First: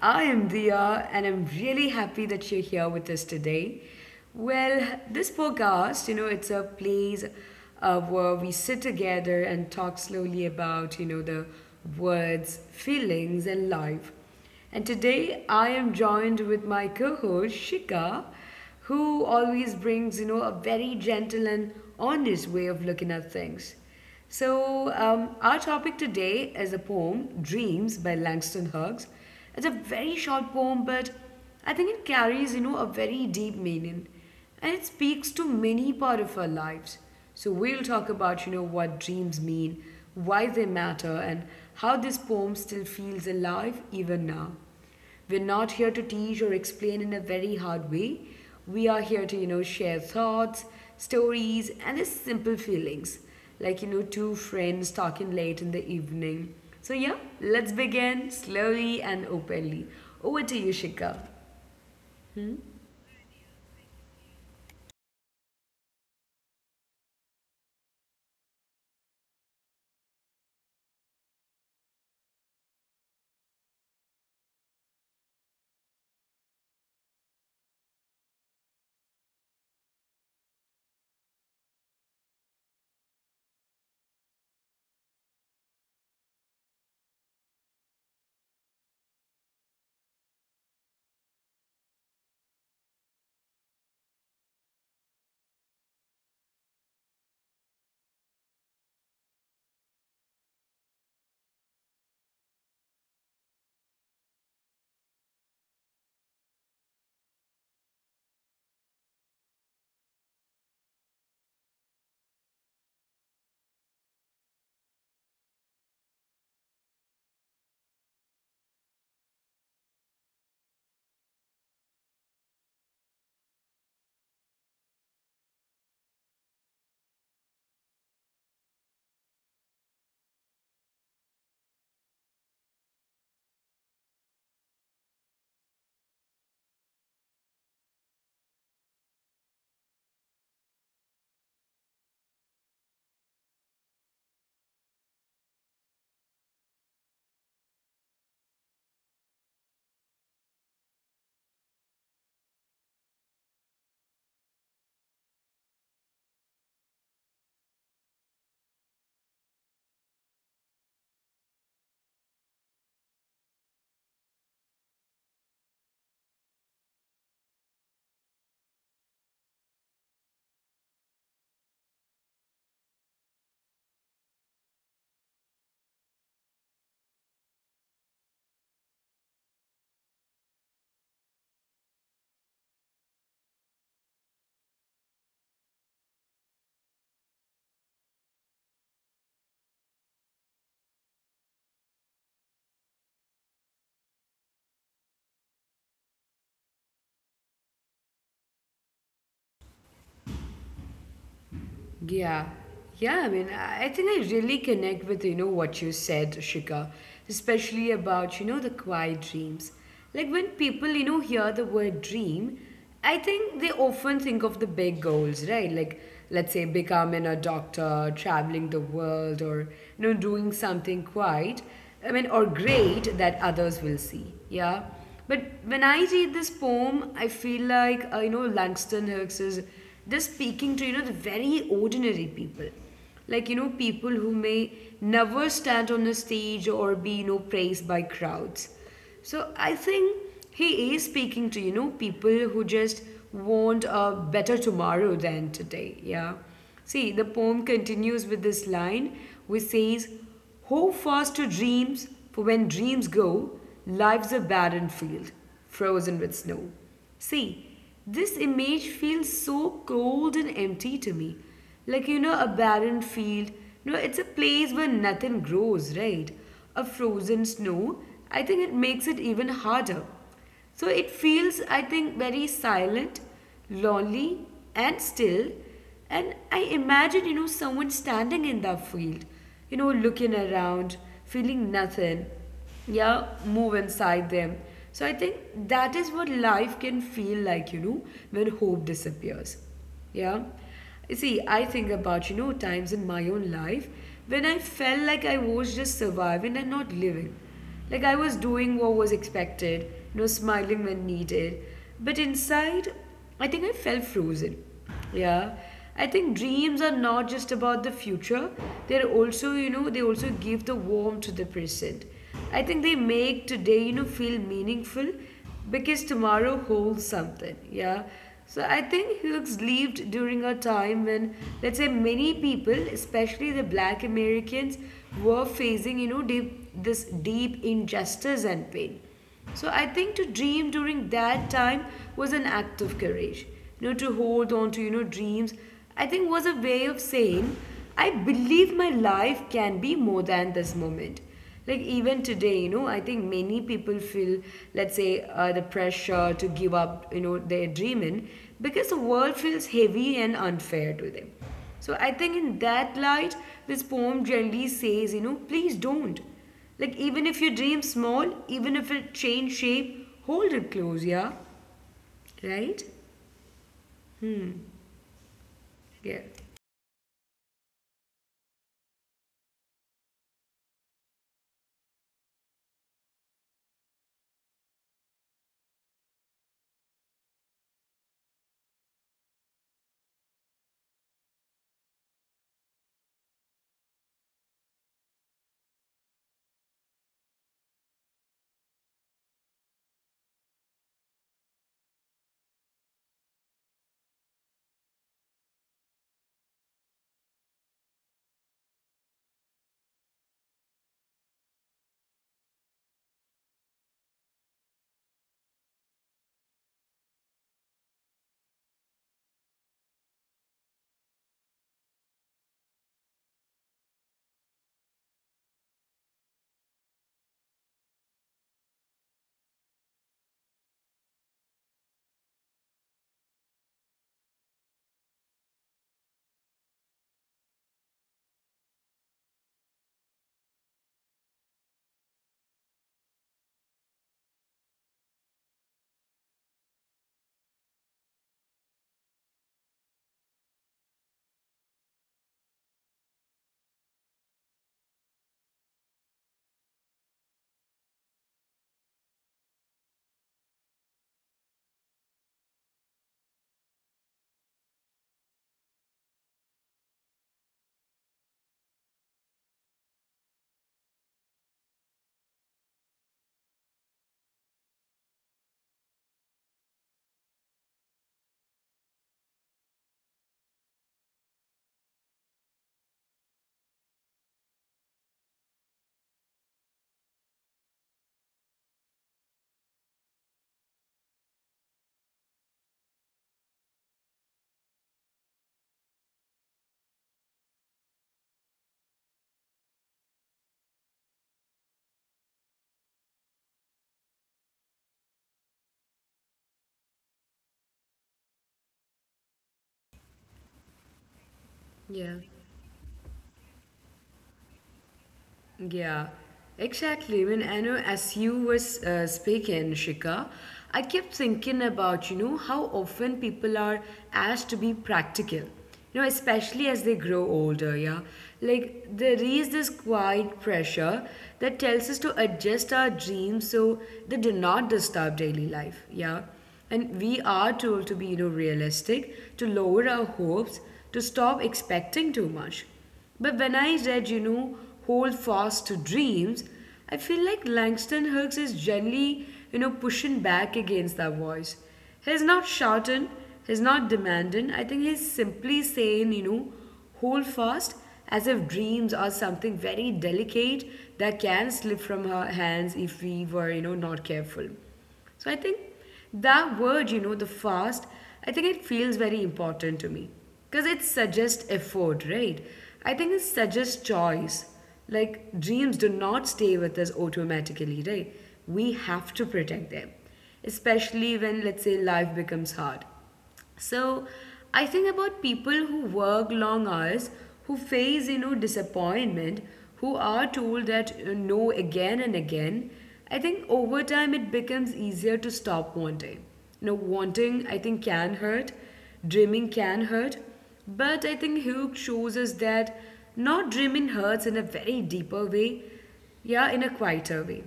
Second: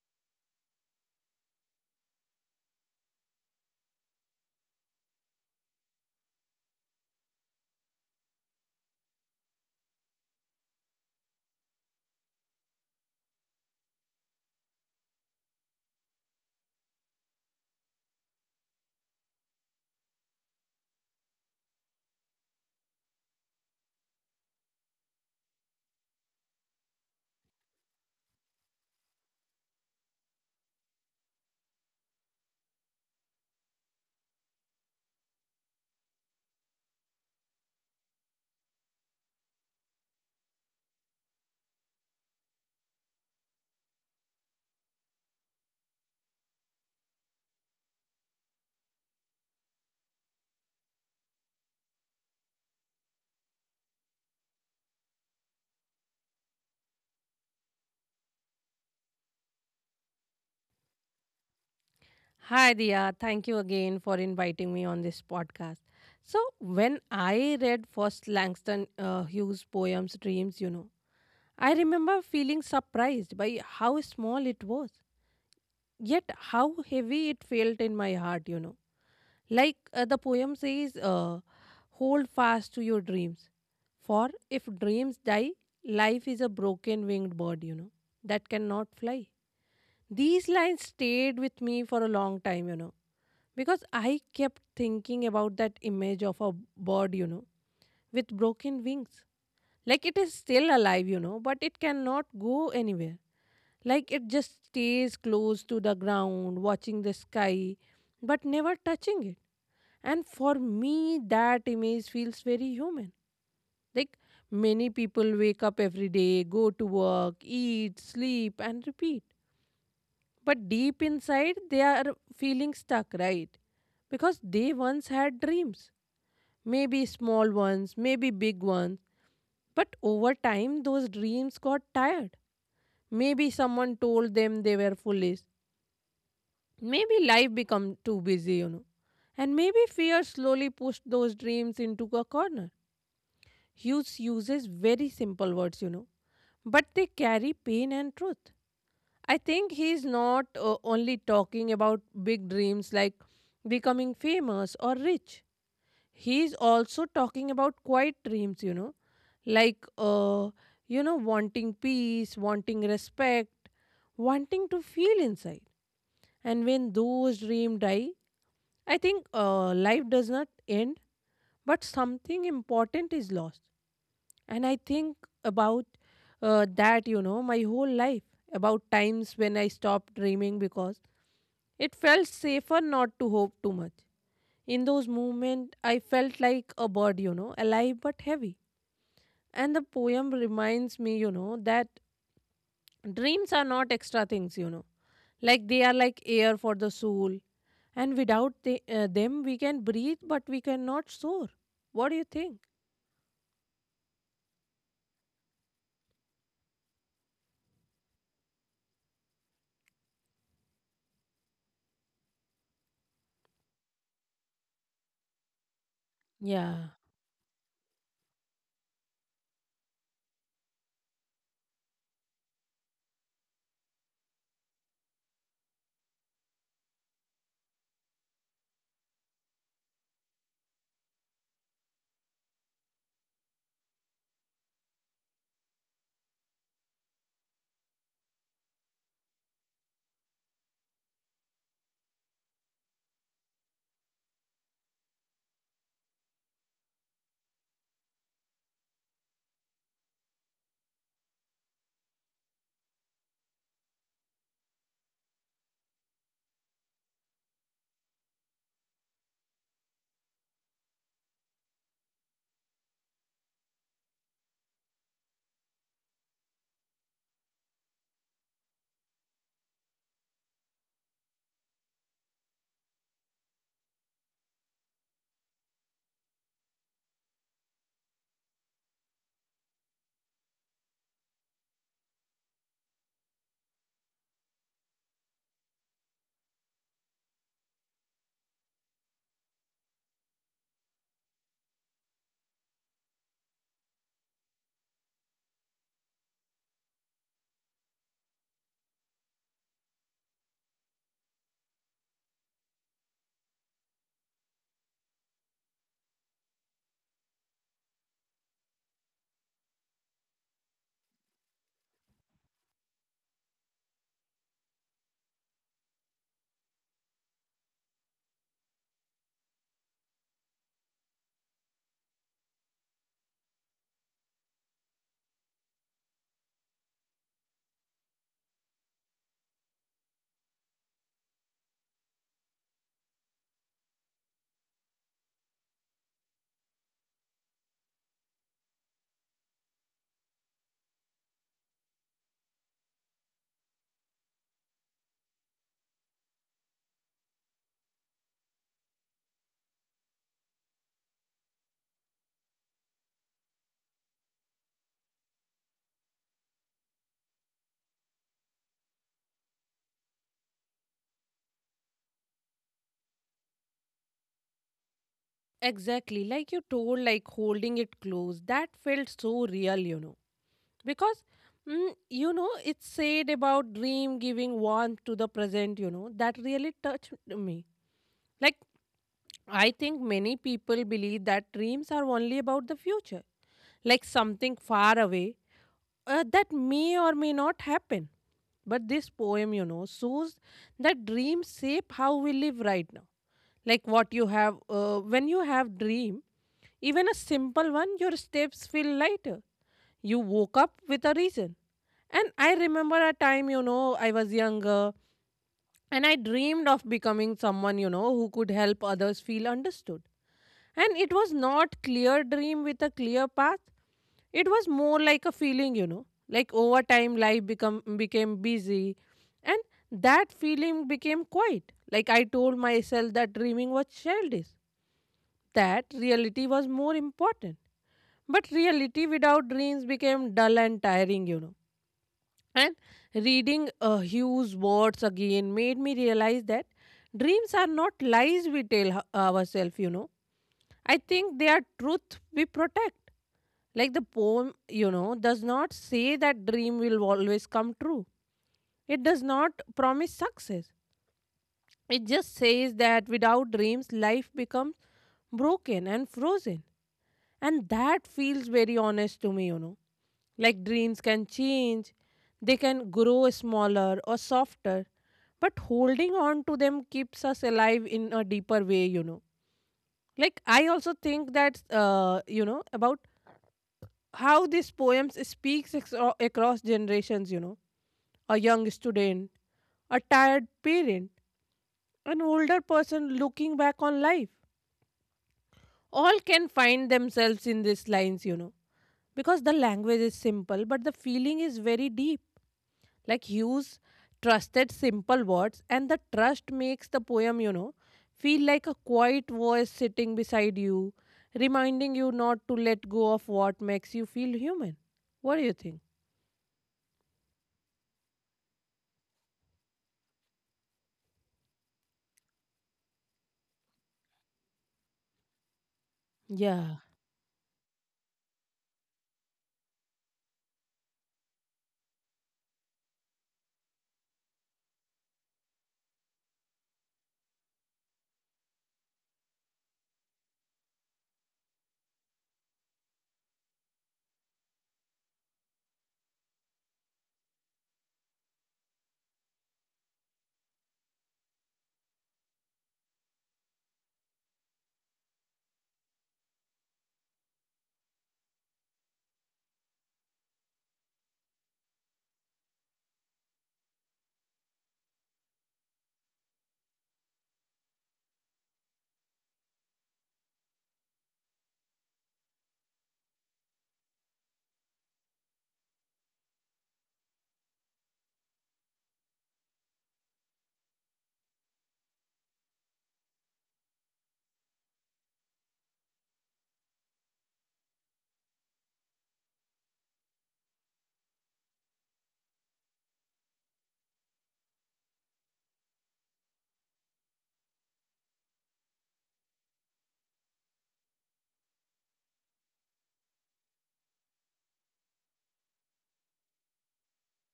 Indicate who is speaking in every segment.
Speaker 1: I am Dia, and I'm really happy that you're here with us today. Well, this podcast, you know, it's a place where we sit together and talk slowly about, you know, the words, feelings, and life. And today I am joined with my co host Shika who always brings, you know, a very gentle and honest way of looking at things. So, our topic today is a poem, Dreams by Langston Hughes. It's a very short poem, but I think it carries, you know, a very deep meaning and it speaks to many part of our lives. So, we'll talk about, you know, what dreams mean, why they matter, and how this poem still feels alive even now. We're not here to teach or explain in a very hard way. We are here to, you know, share thoughts, stories, and just simple feelings. Like, you know, two friends talking late in the evening. So, yeah, let's begin slowly and openly. Over to you, Shika.
Speaker 2: Hi, Dia. Thank you again for inviting me on this podcast. So, when I read first Langston Hughes' poems, Dreams, you know, I remember feeling surprised by how small it was, yet how heavy it felt in my heart, you know. Like the poem says, hold fast to your dreams. For if dreams die, life is a broken winged bird, you know, that cannot fly. These lines stayed with me for a long time, you know, because I kept thinking about that image of a bird, you know, with broken wings. Like it is still alive, you know, but it cannot go anywhere. Like it just stays close to the ground, watching the sky, but never touching it. And for me, that image feels very human. Like many people wake up every day, go to work, eat, sleep, and repeat. But deep inside, they are feeling stuck, right? Because they once had dreams maybe small ones, maybe big ones. But over time, those dreams got tired. Maybe someone told them they were foolish. Maybe life became too busy. And maybe fear slowly pushed those dreams into a corner. Hughes uses very simple words, you know, but they carry pain and truth. I think he's not only talking about big dreams like becoming famous or rich. He's also talking about quiet dreams, like wanting peace, wanting respect, wanting to feel inside. And when those dreams die, I think life does not end, but something important is lost. And I think about that, you know, my whole life, about times when I stopped dreaming because it felt safer not to hope too much. In those movements, I felt like a bird, you know, alive but heavy. And the poem reminds me, you know, that dreams are not extra things, you know, like they are like air for the soul. And without them, we can breathe, but we cannot soar. What do you
Speaker 1: Yeah.
Speaker 2: think?
Speaker 1: Yeah, I mean, I think I really connect with, you know, what you said, Shika, especially about, you know, the quiet dreams. Like when people, you know, hear the word dream, I think they often think of the big goals, right? Like, let's say,
Speaker 2: Yeah,
Speaker 1: becoming a doctor, traveling the world, or, you know, doing something quite, I mean, or great that others will see. Yeah. But when I read this poem, I feel like, you know, Langston Hughes is just speaking to, you know, the very ordinary people. Like, you know, people who may never stand on a stage or be, you know, praised by crowds. So I think he is speaking to, you know, people who just want a better tomorrow than today. Yeah. See, the poem continues with this line which says, hold fast to dreams, for when dreams go, life's a barren field, frozen with snow. See, this image feels so cold and empty to me. Like, you know, a barren field, you know, it's a place where nothing grows, right? A frozen snow, I think it makes it even harder. So it feels, I think, very silent, lonely, and still. And I imagine, you know, someone standing in that field, you know, looking around, feeling nothing, yeah, move inside them. So I think that is what life can feel like, you know, when hope disappears. Yeah. You see, I think about, you know, times in my own life when I felt like I was just surviving and not living. Like I was doing what was expected, you know, smiling when needed. But inside, I think I felt frozen. Yeah. I think dreams are not just about the future, they're also, you know, they also give the warmth to the present. I think they make today, you know, feel meaningful because tomorrow holds something. Yeah. So I think Hughes lived during a time when, let's say, many people, especially the Black Americans, were facing, you know, deep, this deep injustice and pain. So I think to dream during that time was an act of courage. You know, to hold on to, you know, dreams, I think was a way of saying, I believe my life can be more than this moment. Like even today, you know, I think many people feel, let's say, the pressure to give up, you know, their dreaming because the world feels heavy and unfair to them. So I think in that light, this poem generally says, you know, please don't. Like even if you dream small, even if it change shape, hold it close, yeah, right?
Speaker 2: exactly. Like you
Speaker 1: Yeah.
Speaker 2: told, like holding it close, that felt so real, you know. Because, you know, it's said about dream giving warmth to the present, you know, that really touched me. Like I think many people believe that dreams are only about the future, like something far away that may or may not happen. But this poem, you know, shows that dreams shape how we live right now. Like what you have, when you have dream, even a simple one, your steps feel lighter. You woke up with a reason. And I remember a time, you know, I was younger and I dreamed of becoming someone, you know, who could help others feel understood. And it was not clear dream with a clear path. It was more like a feeling, you know. Like over time life become became busy and that feeling became quiet. Like I told myself that dreaming was childish. That reality was more important. But reality without dreams became dull and tiring, you know, and reading Hugh's words again made me realize that dreams are not lies we tell ourselves, you know. I think they are truth we protect. Like the poem, you know, does not say that dream will always come true. It does not promise success. It just says that without dreams, life becomes broken and frozen. And that feels very honest to me, you know. Like dreams can change, they can grow smaller or softer, but holding on to them keeps us alive in a deeper way, you know. Like I also think that, you know, about how these poems across generations, you know. A young student, a tired parent, an older person looking back on life. All can find themselves in these lines, you know, because the language is simple, but the feeling is very deep. Like Hughes trusted simple words, and the trust makes the poem, you know, feel like a quiet voice sitting beside you, reminding you
Speaker 1: Yeah.
Speaker 2: not to let go of what makes you feel human. What do you think?
Speaker 1: Yeah, exactly. When I know as you was speaking, Shika, I kept thinking about you know how often people are asked to be practical, you know, especially as they
Speaker 2: Yeah.
Speaker 1: grow older. Yeah, like there is this quiet pressure that tells us to adjust our dreams so they do not disturb daily life. Yeah. And we are told to be, you know, realistic, to lower our hopes, to stop expecting too much. But when I read, you know, Hold Fast to Dreams, I feel like Langston Hughes is gently, you know, pushing back against that voice. He's not shouting, he's not demanding. I think he's simply saying, you know, hold fast as if dreams are something very delicate that can slip from her hands if we were, you know, not careful. So I think that word, you know, the fast, I think it feels very important to me because it suggests effort, right? I think it suggests choice. Like dreams do not stay with us automatically, right? We have to protect them, especially when, let's say, life becomes hard. So I think about people who work long hours, who face, you know, disappointment, who are told that no again and again. I think over time it becomes easier to stop wanting. You know, wanting I think can hurt, dreaming can hurt, but I think Hugh shows us that not dreaming hurts in a very deeper way yeah, in a quieter way.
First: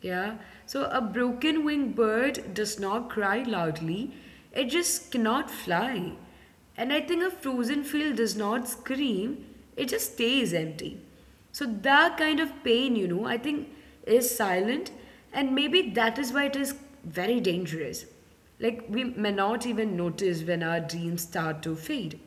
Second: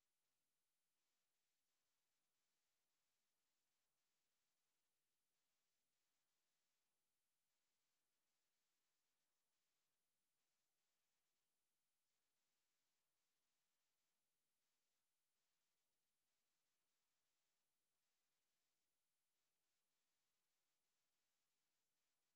Speaker 1: Yeah. So a broken winged bird does not cry loudly, it just cannot fly. And I think a frozen field does not scream, it just stays empty. So that kind of pain, you know, I think is silent, and maybe that is why it is very dangerous. Like we may not even notice when our dreams start to fade.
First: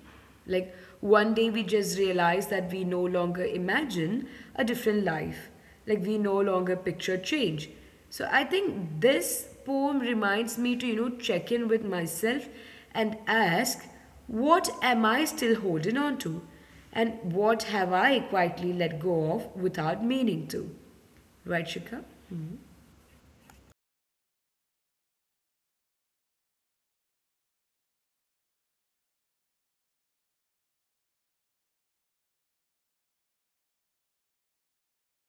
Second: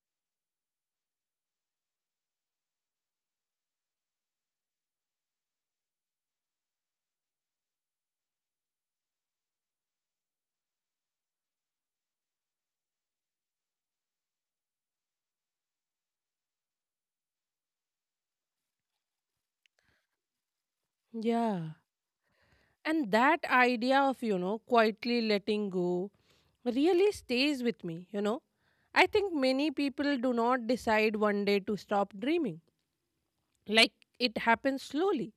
Speaker 1: Like one day we just realize that we no longer imagine a different life. Like we no longer picture change. So I think this poem reminds me to, you know, check in with myself and ask, what am I still holding on to? And what have I quietly let go of without meaning to? Right,
Speaker 2: Yeah.
Speaker 1: Shikha?
Speaker 2: And that idea of, you know, quietly letting go really stays with me, you know. I think many people do not decide one day to stop dreaming. Like it happens slowly,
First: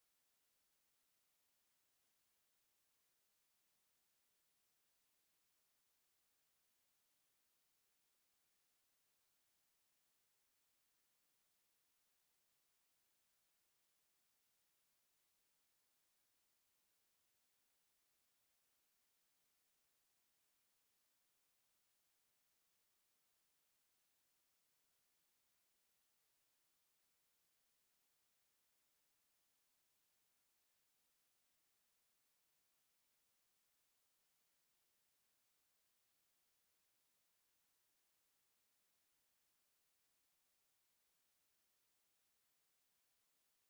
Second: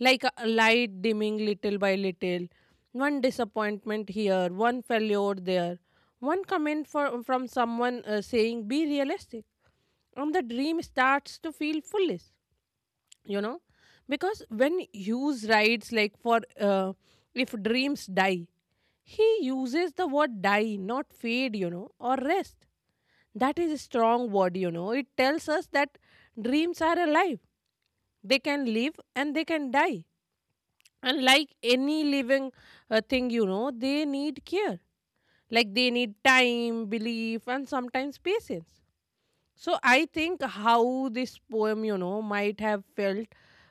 Speaker 2: like a light dimming little by little, one disappointment here, one failure there, one comment from someone saying, be realistic. And the dream starts to feel foolish, you know, because when Hughes writes, like, for if dreams die, he uses the word die, not fade, you know, or rest. That is a strong word, you know. It tells us that dreams are alive, they can live and they can die. And like any living thing, you know, they need care. Like they need time, belief, and sometimes patience. So I think how this poem, you know, might have felt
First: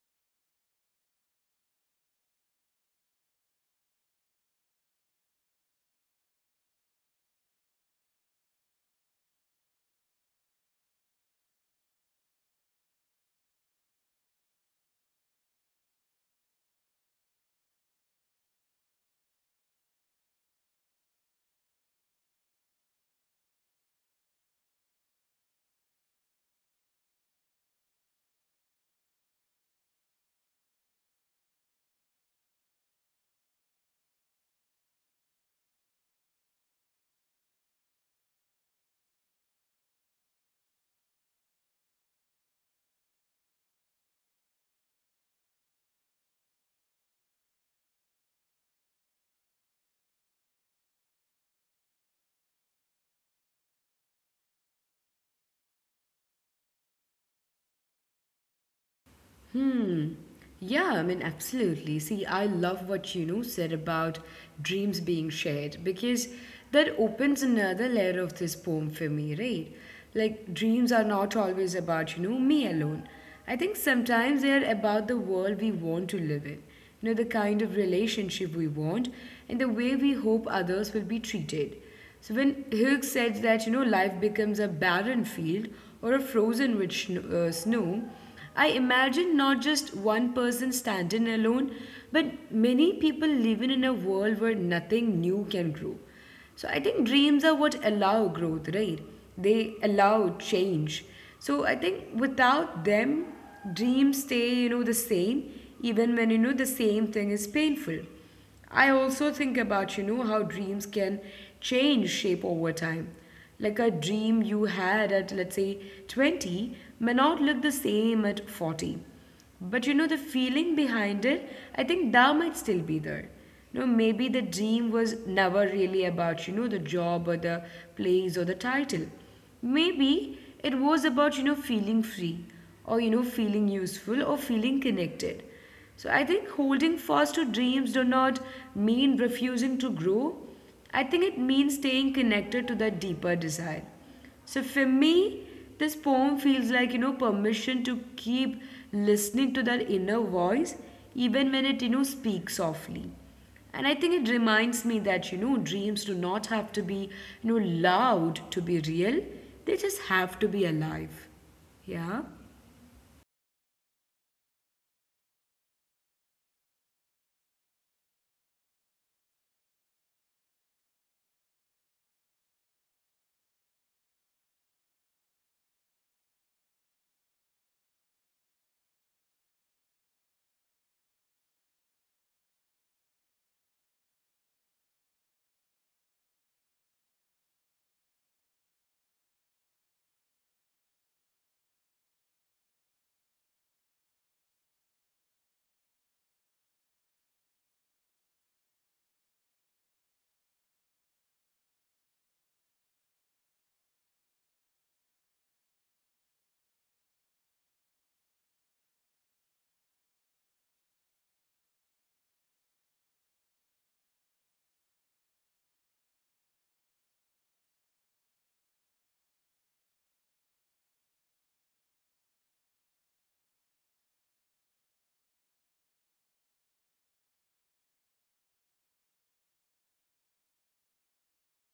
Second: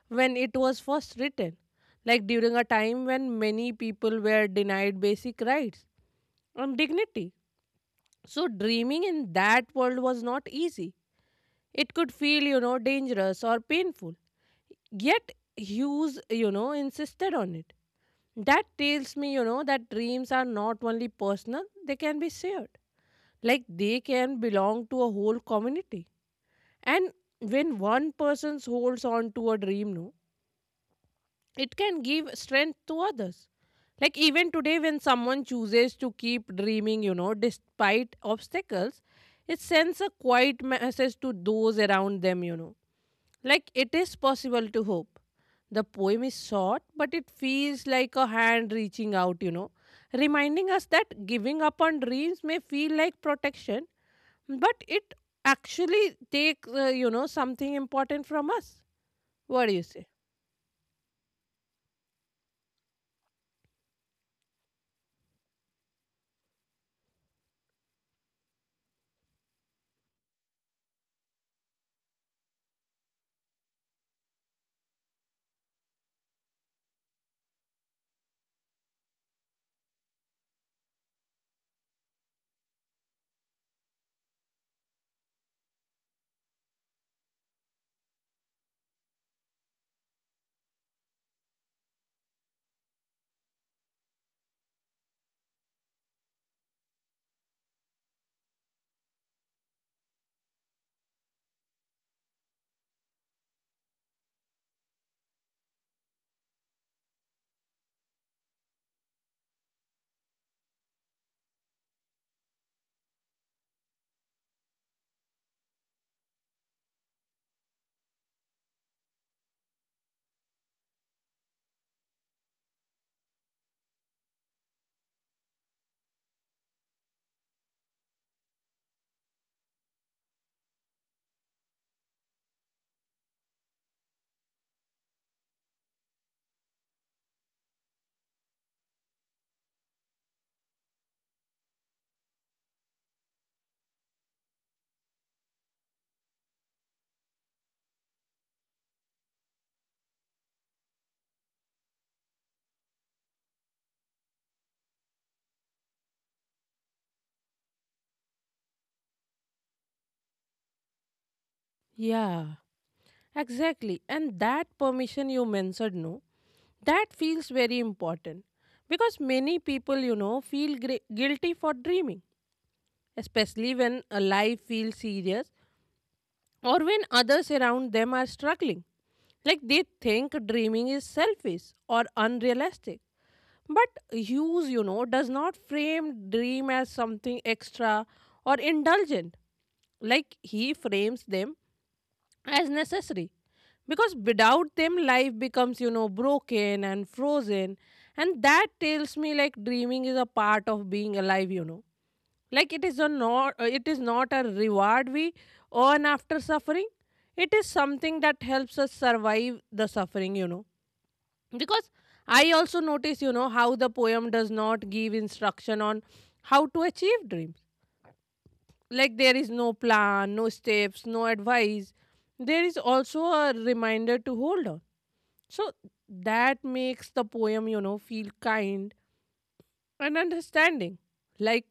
Speaker 2: when it was first written, like during a time when many people were denied basic rights and dignity. So dreaming in that world was not easy. It could feel, you know, dangerous or painful. Yet Hughes, you know, insisted on it. That tells me, you know, that dreams are not only personal, they can be shared. Like they can belong to a whole community. And when one person holds on to a dream, no, it can give strength to others. Like even today, when someone chooses to keep dreaming, you know, despite obstacles, it sends a quiet message to those around them, you know. Like it is possible to hope. The poem is short, but it feels like a hand reaching out, you know, reminding us that giving up on dreams may feel like protection, but it actually takes you know, something important from us. What do you say?
Speaker 1: Yeah, I mean, absolutely. See, I love what you know said about dreams being shared because that opens another layer of this poem for me, right? Like, dreams are not always about, you know, me alone. I think sometimes they are about the world we want to live in, you know, the kind of relationship we want, and the way we hope others will be treated. So when Hilk says that, you know, life becomes a barren field or a frozen with snow, I imagine not just one person standing alone, but many people living in a world where nothing new can grow. So I think dreams are what allow growth, right? They allow change. So I think without them, dreams stay, you know, the same, even when, you know, the same thing is painful. I also think about, you know, how dreams can change shape over time. Like a dream you had at, let's say, 20 may not look the same at 40. But you know, the feeling behind it, I think that might still be there. You know, maybe the dream was never really about, you know, the job or the place or the title. Maybe it was about, you know, feeling free or, you know, feeling useful or feeling connected. So I think holding fast to dreams do not mean refusing to grow. I think it means staying connected to that deeper desire. So for me, this poem feels like, you know, permission to keep listening to that inner voice, even when it, you know, speaks softly. And I think it reminds me that, you know, dreams do not have to be, you know, loud to be real. They just have to be alive. Yeah?
Speaker 2: Yeah, exactly. And that permission you mentioned, no, that feels very important, because many people, you know, feel guilty for dreaming, especially when a life feels serious or when others around them are struggling. Like they think dreaming is selfish or unrealistic. But use, you know, does not frame dream as something extra or indulgent. Like he frames them as necessary. Because without them, life becomes, you know, broken and frozen. And that tells me, like, dreaming is a part of being alive, you know. Like it is not a reward we earn after suffering. It is something that helps us survive the suffering, you know, because I also notice, you know, how the poem does not give instruction on how to achieve dreams. Like there is no plan, no steps, no advice. There is also a reminder to hold on. So that makes the poem, you know, feel kind and understanding. Like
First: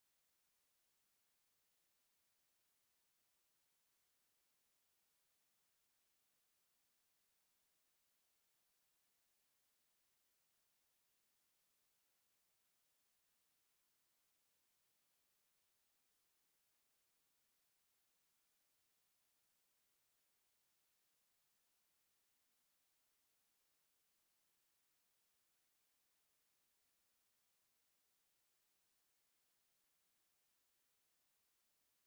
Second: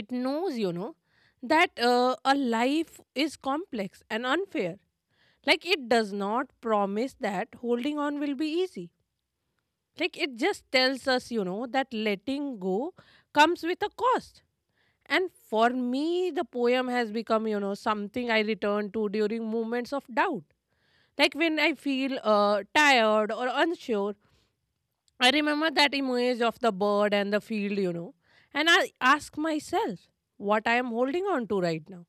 Speaker 2: it knows, you know, that a life is complex and unfair. Like it does not promise that holding on will be easy. Like it just tells us, you know, that letting go comes with a cost. And for me, the poem has become, you know, something I return to during moments of doubt. Like when I feel tired or unsure, I remember that image of the bird and the field, you know, and I ask myself what I am holding on to right now.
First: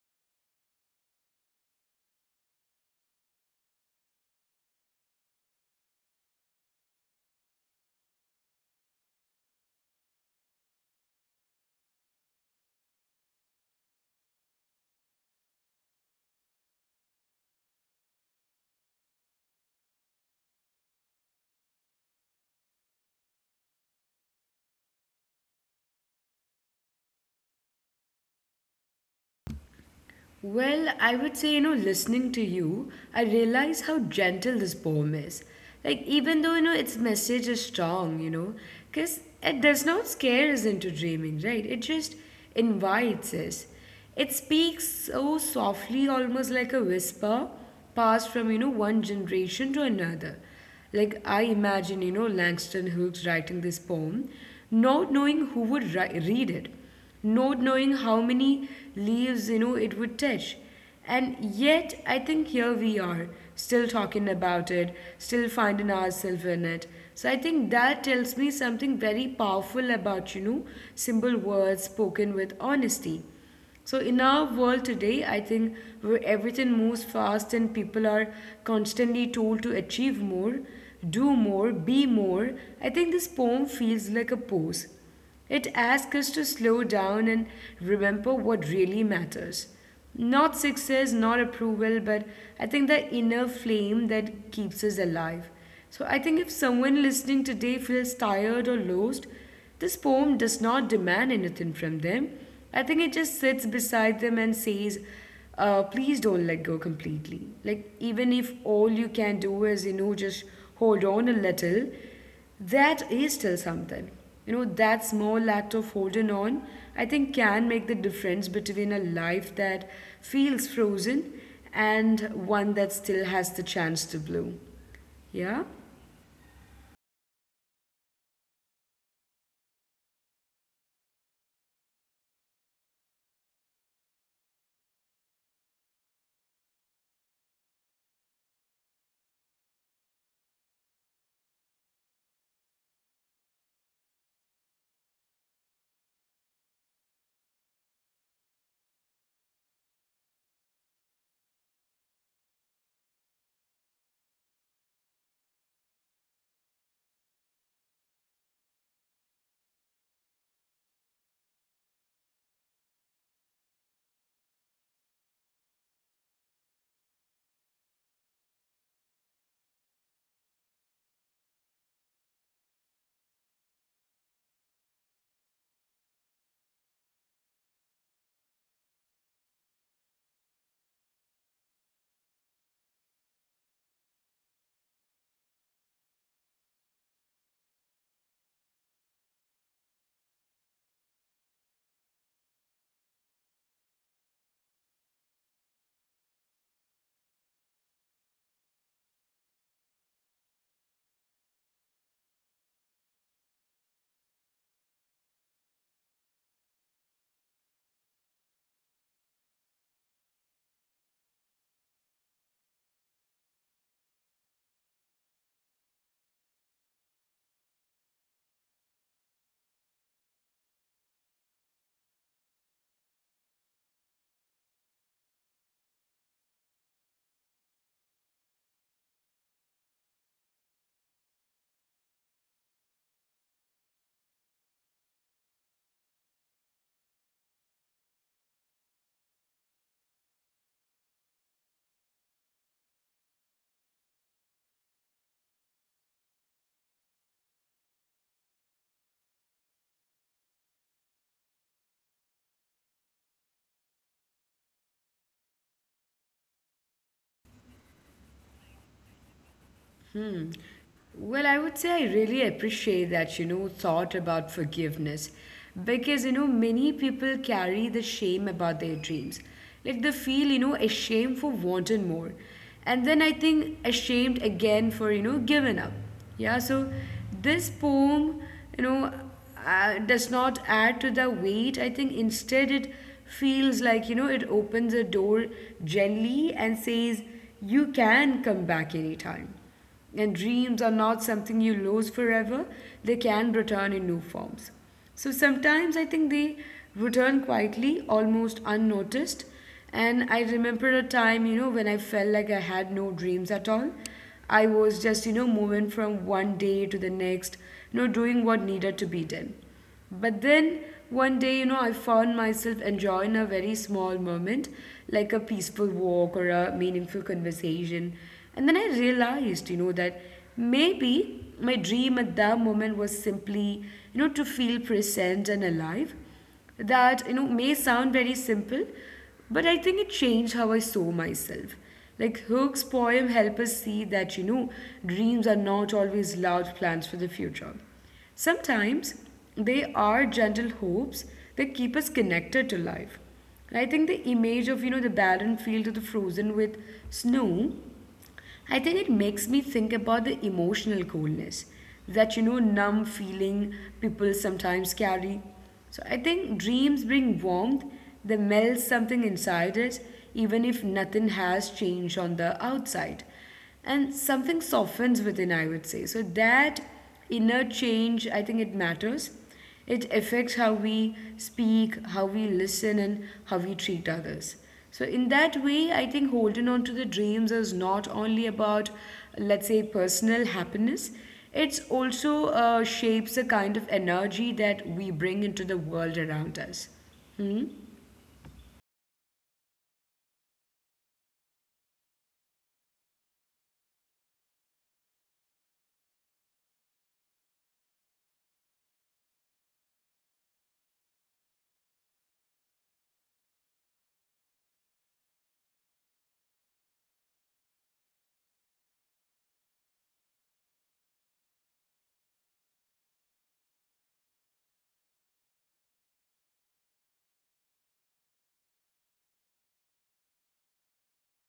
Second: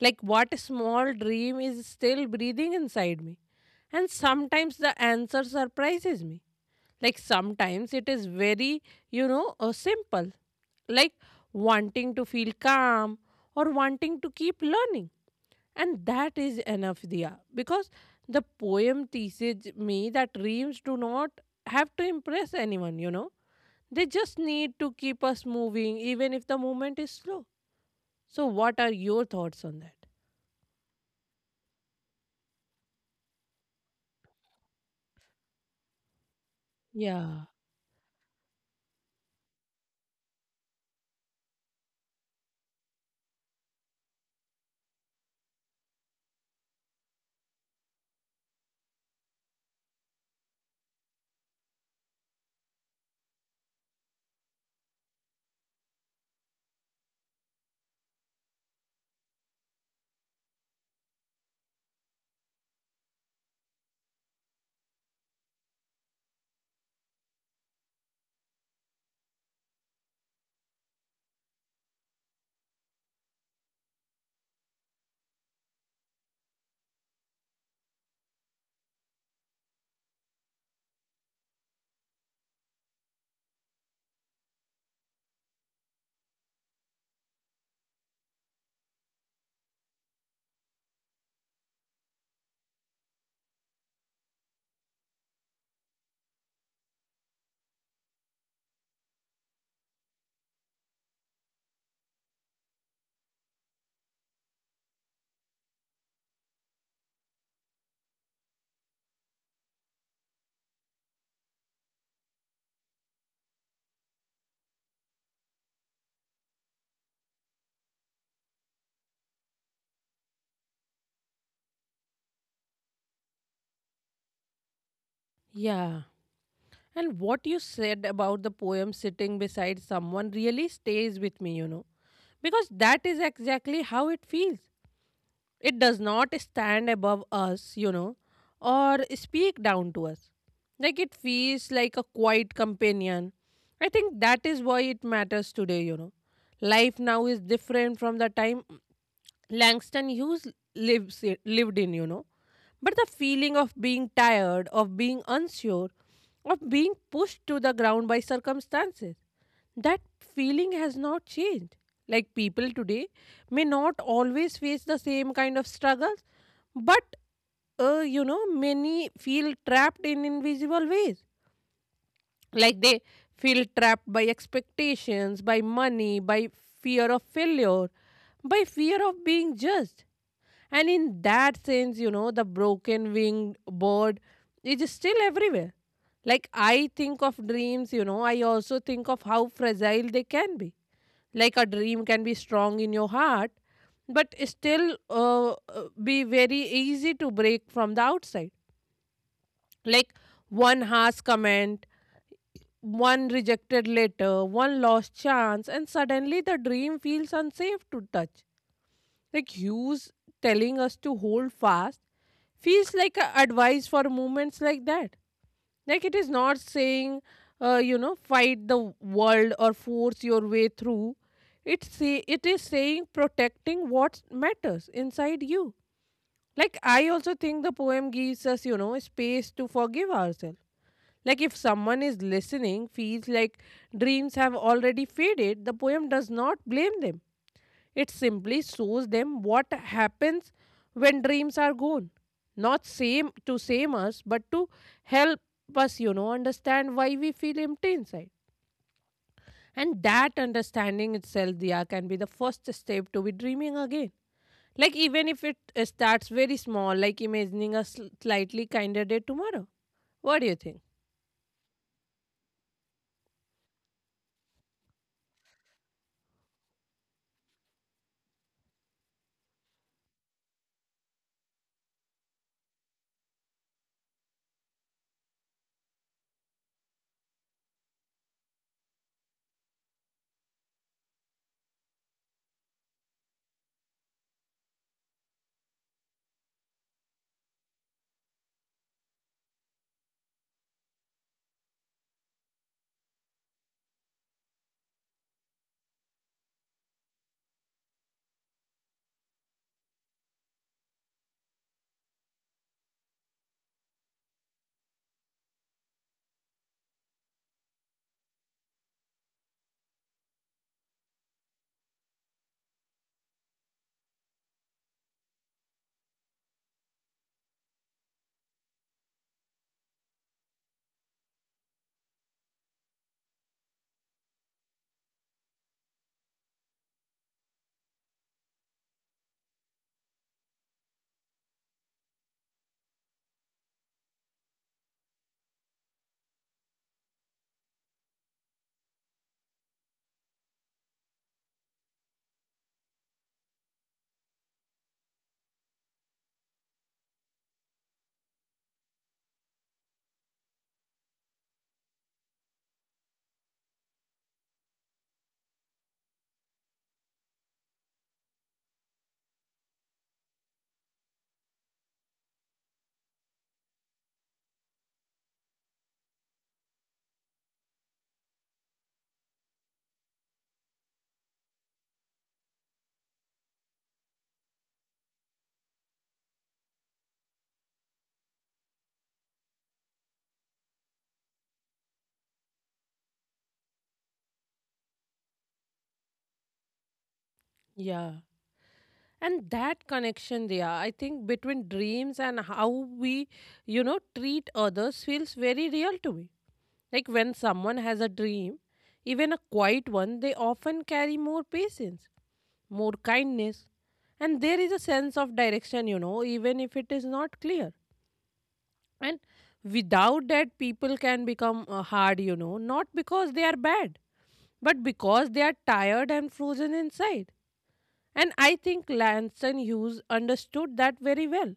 Speaker 2: Like what small dream is still breathing inside me. And sometimes the answer surprises me, like sometimes it is very, you know, simple, like wanting to feel calm or wanting to keep learning. And that is enough, Diya, because the poem teaches me that dreams do not have to impress anyone, you know. They just need to keep us moving, even if the movement is slow. So, what are your thoughts on that?
Speaker 1: Well, I would say, you know, listening to you, I realize how gentle this poem is. Like, even though, you know, its
Speaker 2: Yeah,
Speaker 1: message is strong, you know, because it does not scare us into dreaming, right? It just invites us. It speaks so softly, almost like a whisper passed from, you know, one generation to another. Like, I imagine, you know, Langston Hughes writing this poem, not knowing who would read it not knowing how many leaves you know it would touch and yet I think here we are still talking about it still finding ourselves in it so I think that tells me something very powerful about you know simple words spoken with honesty so in our world today, I think where everything moves fast and people are constantly told to achieve more, do more, be more, I think this poem feels like a pose. It asks us to slow down and remember what really matters. Not success, not approval, but I think the inner flame that keeps us alive. So I think if someone listening today feels tired or lost, this poem does not demand anything from them. I think it just sits beside them and says, please don't let go completely. Like, even if all you can do is, you know, just hold on a little, that is still something. You know, that small act of holding on, I think, can make the difference between a life that feels frozen and one that still has the chance to bloom. Yeah?
Speaker 2: yeah. And what you said about the poem sitting beside someone really stays with me, you know. Because that is exactly how it feels. It does not stand above us, you know, or speak down to us. Like it feels like a quiet companion. I think that is why it matters today, you know. Life now is different from the time Langston Hughes lived in, you know. But the feeling of being tired, of being unsure, of being pushed to the ground by circumstances, that feeling has not changed. Like people today may not always face the same kind of struggles, but you know, many feel trapped in invisible ways, like they feel trapped by expectations, by money, by fear of failure, by fear of being judged. And in that sense, you know, the broken winged bird is still everywhere. Like I think of dreams, you know, I also think of how fragile they can be. Like a dream can be strong in your heart, but still be very easy to break from the outside. Like one harsh comment, one rejected letter, one lost chance, and suddenly the dream feels unsafe to touch. Like Hughes telling us to hold fast feels like a advice for moments like that. Like it is not saying, fight the world or force your way through. It say it is saying protecting what matters inside you. Like, I also think the poem gives us, a space to forgive ourselves. Like, if someone is listening, feels like dreams have already faded, the poem does not blame them. It simply shows them what happens when dreams are gone. Not same to same us, but to help us, understand why we feel empty inside. And that understanding itself, Diya, can be the first step to be dreaming again. Like, even if it starts very small, like imagining a slightly kinder day tomorrow. What do you think?
Speaker 1: Well, I would say I really appreciate that, you know, thought about forgiveness because, you know, many people carry the shame about their dreams. Like they feel, you know, ashamed for wanting more. And then I think ashamed again for, you know, giving up. Yeah, so this poem, you know, does not add to the weight. I think instead it feels like, you know, it opens a door gently and says, you can come back anytime. And dreams are not something you lose forever, they can return in new forms. So sometimes I think they return quietly, almost unnoticed. And I remember a time, you know, when I felt like I had no dreams at all. I was just, you know, moving from one day to the next, you know, doing what needed to be done. But then one day, you know, I found myself enjoying a very small moment, like a peaceful walk or a meaningful conversation. And then I realized, you know, that maybe my dream at that moment was simply, you know, to feel present and alive that you know may sound very simple but I think it changed how I saw myself. Like Hook's poem help us see that, you know, dreams are not always loud plans for the future. Sometimes they are gentle hopes that keep us connected to life. And I think the image of, you know, the barren field of the frozen with snow, I think it makes me think about the emotional coldness, that, you know, numb feeling people sometimes carry. So I think dreams bring warmth, they melt something inside us, even if nothing has changed on the outside and something softens within, I would say. So that inner change, I think it matters. It affects how we speak, how we listen and how we treat others. So in that way I think holding on to the dreams is not only about, let's say, personal happiness. It's also shapes the kind of energy that we bring into the world around us. Hmm.
Speaker 2: Yeah. And that connection, Diya, I think between dreams and how we treat others feels very real to me. Like, when someone has a dream, even a quiet one, they often carry more patience, more kindness, and there is a sense of direction, you know, even if it is not clear. And without that, people can become hard, you know, not because they are bad, but because they are tired and frozen inside. And I think Langston Hughes understood that very well.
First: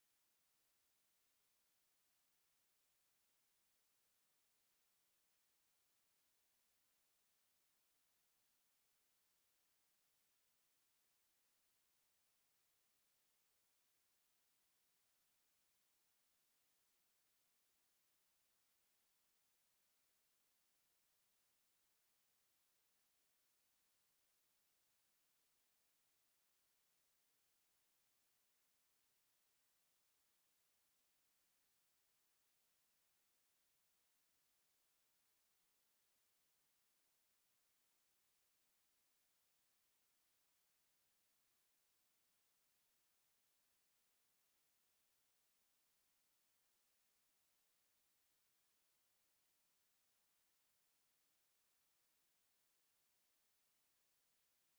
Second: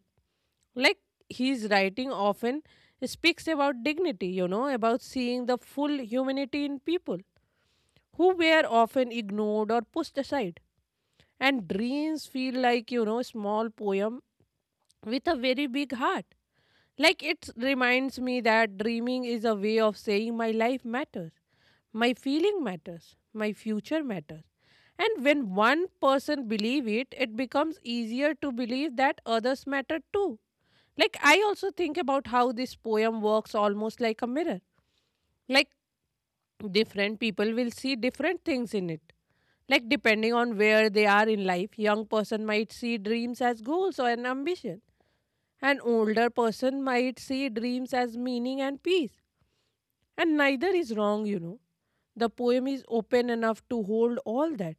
Speaker 2: Like his writing often speaks about dignity, you know, about seeing the full humanity in people who were often ignored or pushed aside. And dreams feel like, you know, small poem with a very big heart. Like it reminds me that dreaming is a way of saying my life matters, my feeling matters, my future matters. And when one person believe it, it becomes easier to believe that others matter too. Like I also think about how this poem works almost like a mirror. Like different people will see different things in it, like depending on where they are in life. Young person might see dreams as goals or an ambition, an older person might see dreams as meaning and peace. And neither is wrong, you know, the poem is open enough to hold all that.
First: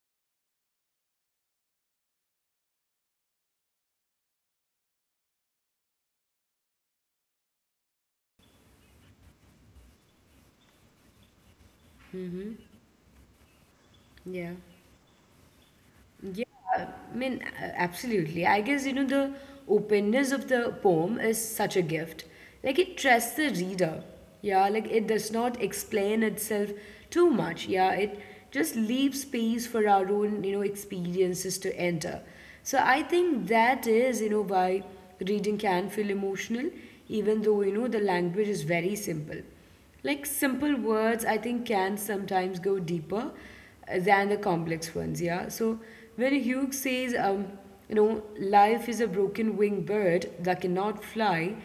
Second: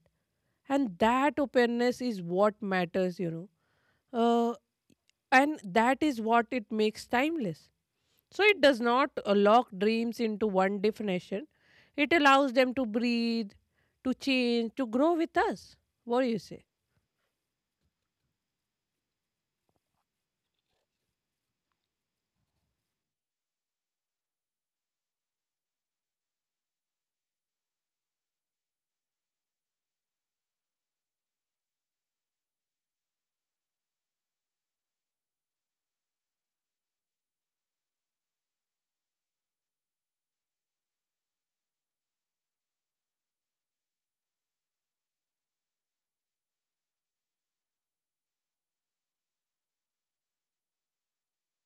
Speaker 2: And that openness is what matters, uh, and that is what it makes timeless. So it does not lock dreams into one definition. It allows them to breathe, to
Speaker 1: Yeah.
Speaker 2: change, to grow with us. What do you say?
Speaker 1: I mean, absolutely. I guess, you know, the openness of the poem is such a gift. Like, it trusts the reader. Yeah, like, it does not explain itself too much. Yeah, it just leaves space for our own, you know, experiences to enter. So I think that is, you know, why reading can feel emotional, even though, you know, the language is very simple. Like simple words, I think, can sometimes go deeper than the complex ones, yeah. So when Hugh says, you know, life is a broken winged bird that cannot fly,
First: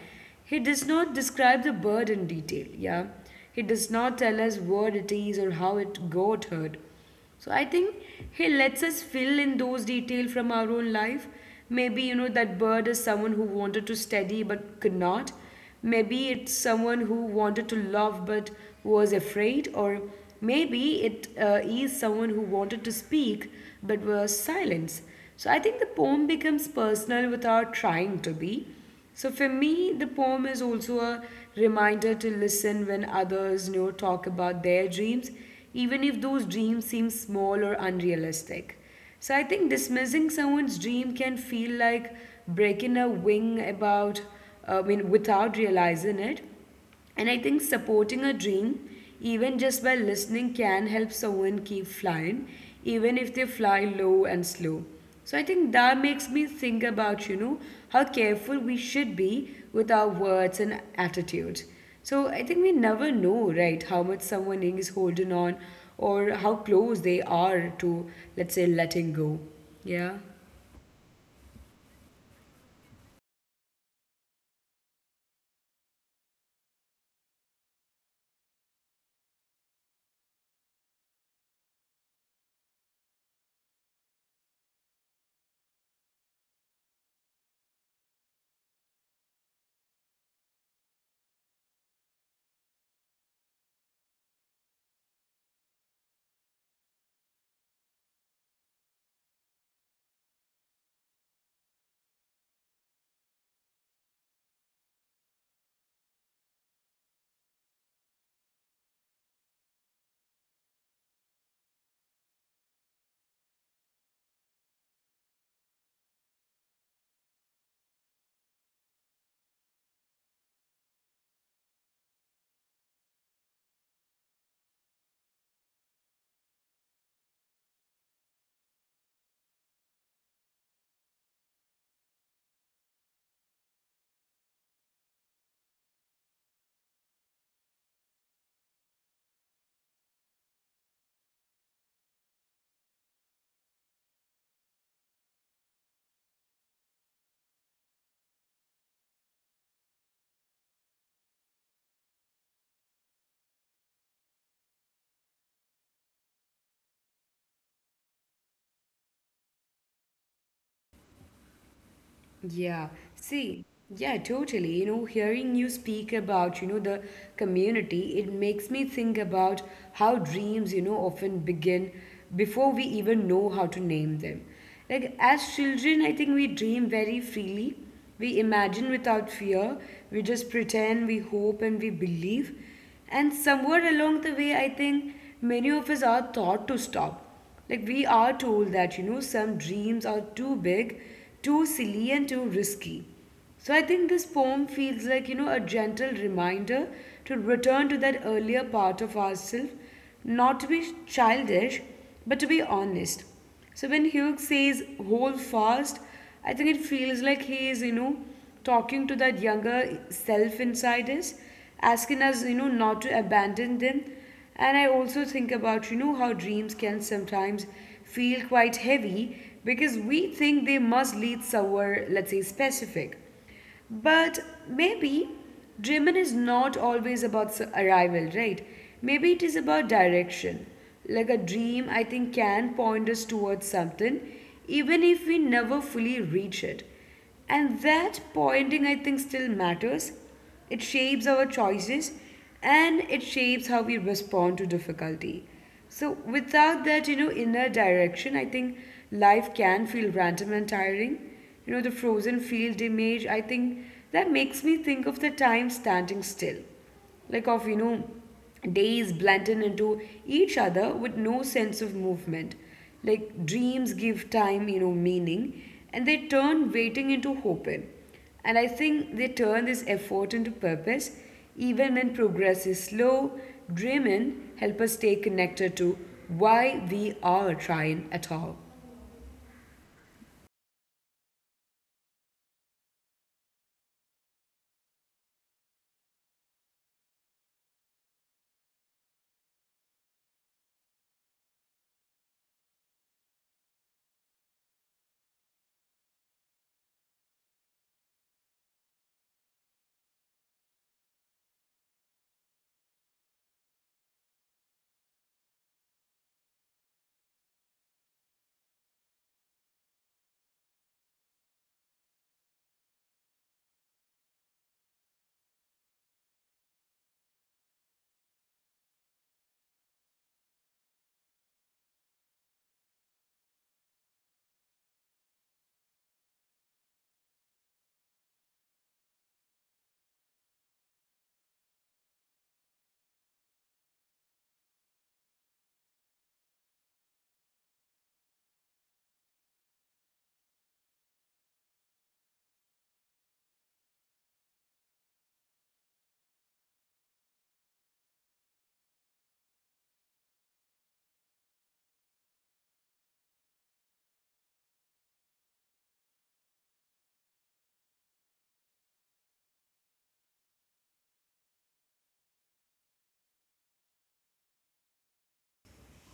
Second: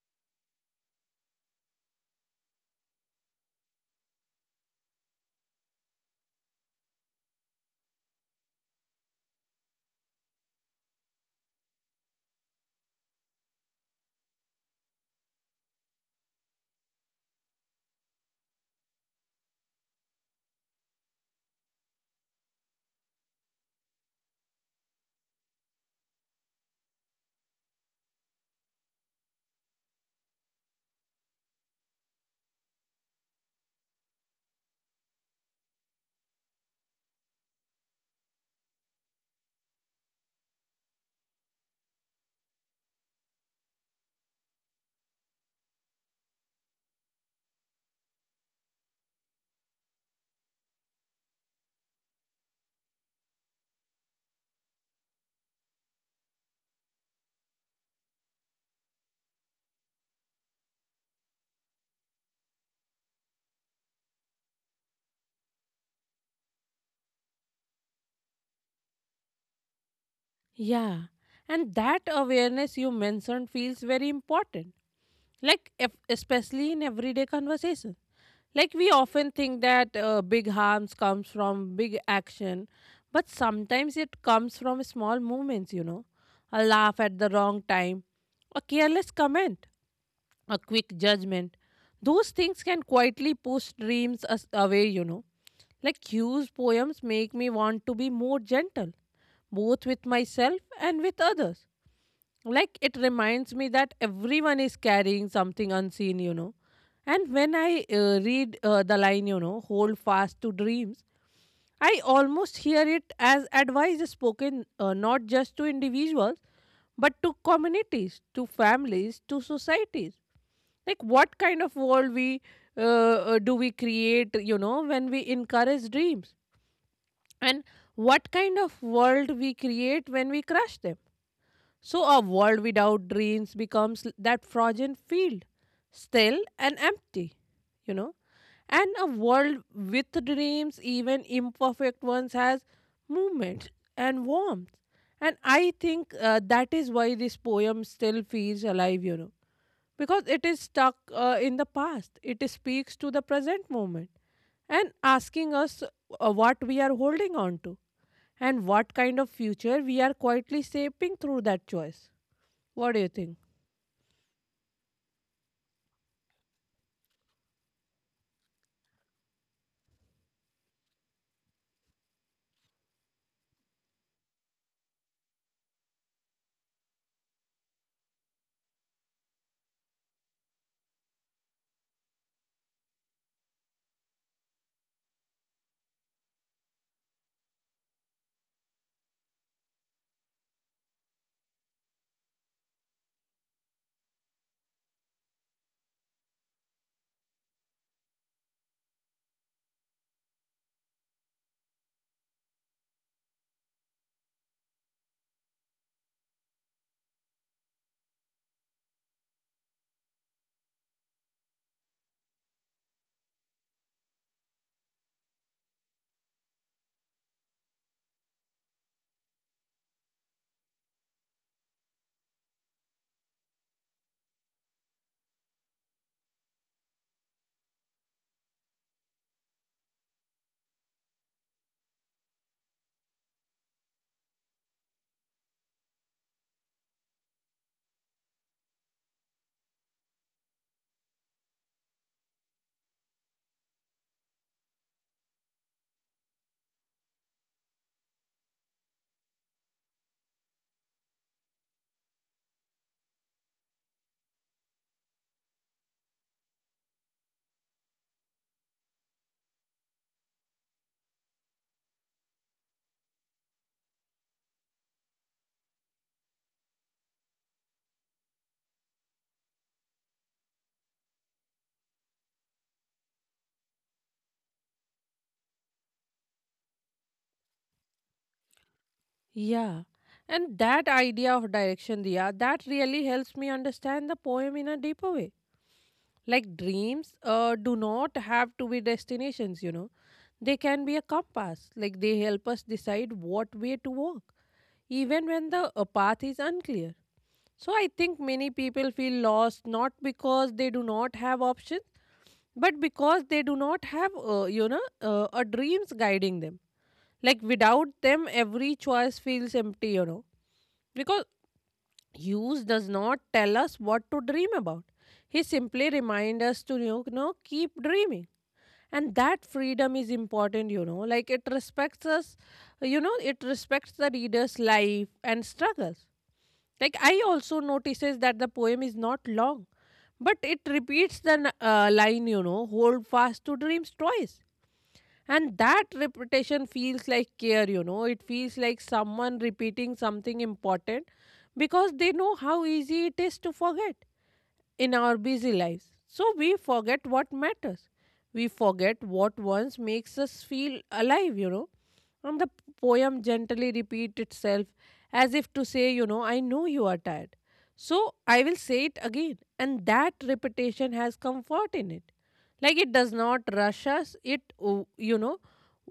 Speaker 1: he does not describe the bird in detail, yeah. He does not tell us what it is or how it got hurt. So I think he lets us fill in those details from our own life. Maybe, you know, that bird is someone who wanted to study but could not. Maybe it's someone who wanted to love but was afraid. Or maybe it is someone who wanted to speak but was silent. So I think the poem becomes personal without trying to be. So for me, the poem is also a reminder to listen when others, you know, talk about their dreams, even if those dreams seem small or unrealistic. So I think dismissing someone's dream can feel like breaking a wing about, I mean, without realizing it. And I think supporting a dream, even just by listening, can help someone keep flying, even if they fly low and slow. So I think that makes me think about, you know, how careful we should be with our words and attitude. So I think we never know, right, how much someone is holding on or how close they are to, let's say, letting go. Yeah.
Speaker 2: Yeah. And that awareness you mentioned feels very important, like if especially in everyday conversation. Like we often think that big harms comes from big action, but sometimes it comes from small movements, you know, a laugh at the wrong time, a careless comment, a quick judgment. Those things can quietly push dreams away, you know. Like Hugh's poems make me want to be more gentle, both with myself and with others. Like it reminds me that everyone is carrying something unseen, you know. And when I read the line, you know, hold fast to dreams, I almost hear it as advice spoken not just to individuals but to communities, to families, to societies. Like what kind of world we do we create, you know, when we encourage dreams, and what kind of world we create when we crush them. So a world without dreams becomes that frozen field, still and empty, you know. And a world with dreams, even imperfect ones, has movement and warmth. And I think that is why this poem still feels alive, you know, because it is stuck in the past. It speaks to the present moment and asking us what we are holding on to, and what kind of future we are quietly shaping through that choice.
Speaker 1: Yeah,
Speaker 2: What do you think?
Speaker 1: see, yeah, totally. You know, hearing you speak about, you know, the community, it makes me think about how dreams, you know, often begin before we even know how to name them. Like, as children, I think we dream very freely. We imagine without fear. We just pretend, we hope, and we believe. And somewhere along the way, I think many of us are taught to stop, like we are told that, you know, some dreams are too big, too silly and too risky. So I think this poem feels like, you know, a gentle reminder to return to that earlier part of ourselves, not to be childish, but to be honest. So when Hugh says hold fast, I think it feels like he is, you know, talking to that younger self inside us, asking us, you know, not to abandon them. And I also think about, you know, how dreams can sometimes feel quite heavy because we think they must lead somewhere, let's say, specific. But maybe dreaming is not always about arrival, right? Maybe it is about direction. Like a dream, I think, can point us towards something, even if we never fully reach it. And that pointing, I think, still matters. It shapes our choices and it shapes how we respond to difficulty. So, without that, you know, inner direction, I think life can feel random and tiring. You know, the frozen field image, I think that makes me think of the time standing still, like of, you know, days blending into each other with no sense of movement. Like dreams give time, you know, meaning, and they turn waiting into hoping, and I think they turn this effort into purpose. Even when progress is slow, dreaming help us stay connected to why we are trying at all.
Speaker 2: Yeah. And that idea of direction, Diya, that really helps me understand the poem in a deeper way. Like dreams do not have to be destinations, you know. They can be a compass. Like they help us decide what way to walk, even when the path is unclear. So I think many people feel lost not because they do not have options, but because they do not have, a dreams guiding them, like without them every choice feels empty, you know, because Hughes does not tell us what to dream about. He simply reminds us to, you know, keep dreaming. And that freedom is important, you know, like it respects us, you know, it respects the reader's life and struggles. Like I also notices that the poem is not long, but it repeats the line, you know, hold fast to dreams twice, and that repetition feels like care, you know. It feels like someone repeating something important because they know how easy it is to forget in our busy lives. So we forget what matters. We forget what once makes us feel alive, you know. And the poem gently repeats itself as if to say, you know, I know you are tired. So I will say it again. And that repetition has comfort in it, like it does not rush us. it o- you know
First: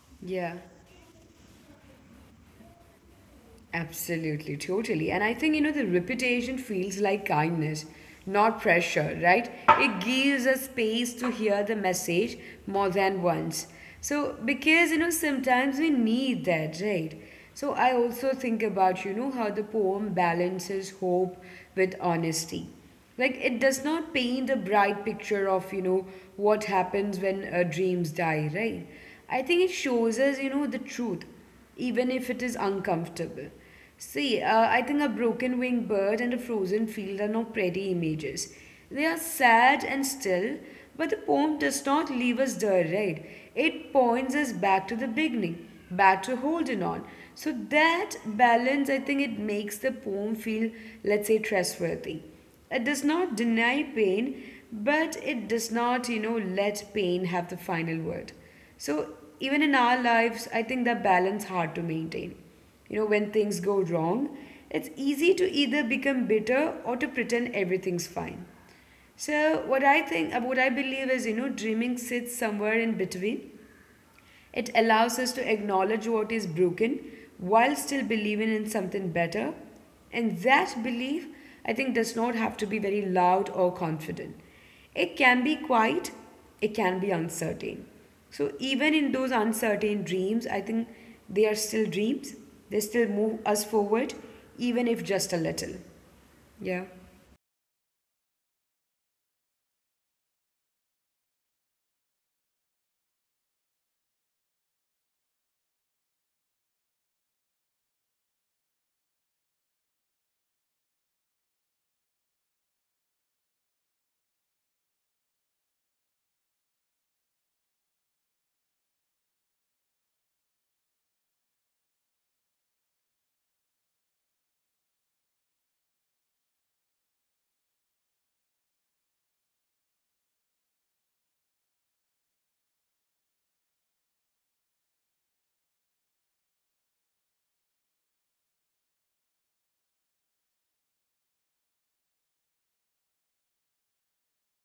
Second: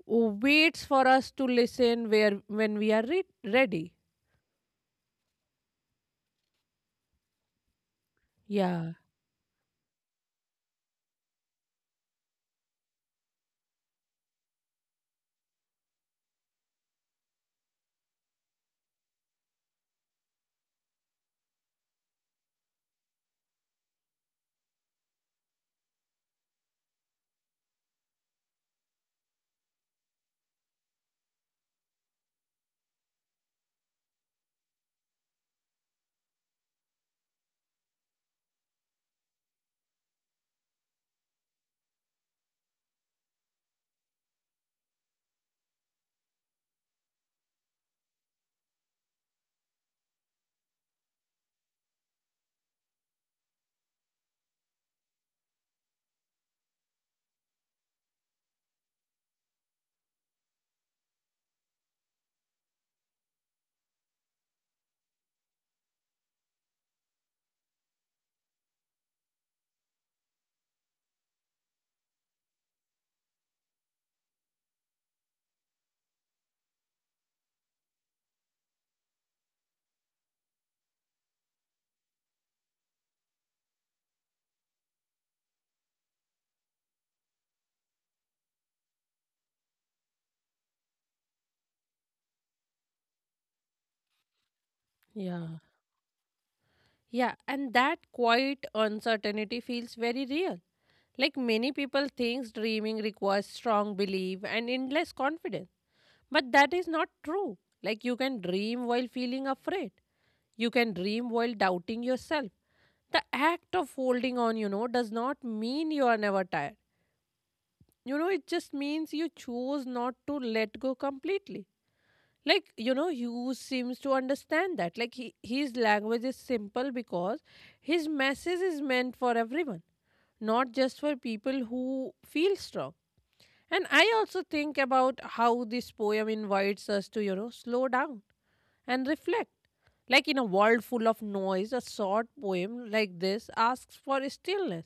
Speaker 2: o-
Speaker 1: Yeah.
Speaker 2: waits for us to listen where when we are ready.
Speaker 1: Absolutely, totally. And I think, you know, the reputation feels like kindness, not
Speaker 2: Yeah.
Speaker 1: pressure, right? It gives us space to hear the message more than once. So, because, you know, sometimes we need that, right? So, I also think about, you know, how the poem balances hope with honesty. Like, it does not paint a bright picture of, you know, what happens when dreams die, right? I think it shows us, you know, the truth even if it is uncomfortable. See, I think a broken winged bird and a frozen field are not pretty images. They are sad and still, but the poem does not leave us there, right? It points us back to the beginning, back to holding on. So that balance, I think it makes the poem feel, let's say, trustworthy. It does not deny pain, but it does not, you know, let pain have the final word. So even in our lives, I think that balance hard to maintain. You know, when things go wrong, it's easy to either become bitter or to pretend everything's fine. So what I think, what I believe is, you know, dreaming sits somewhere in between. It allows us to acknowledge what is broken while still believing in something better. And that belief, I think, does not have to be very loud or confident. It can be quiet, it can be uncertain. So, even in those uncertain dreams, I think they are still dreams. They still move us forward, even if
Speaker 2: yeah
Speaker 1: just a little. Yeah.
Speaker 2: yeah and that quiet uncertainty feels very real. Like many people thinks dreaming requires strong belief and endless confidence, but that is not true. Like you can dream while feeling afraid, you can dream while doubting yourself. The act of holding on, you know, does not mean you are never tired. You know, it just means you chose not to let go completely. Like, you know, Hughes seems to understand that. Like, his language is simple because his message is meant for everyone, not just for people who feel strong. And I also think about how this poem invites us to, you know, slow down and reflect. Like in a world full of noise, a short poem like this asks for stillness.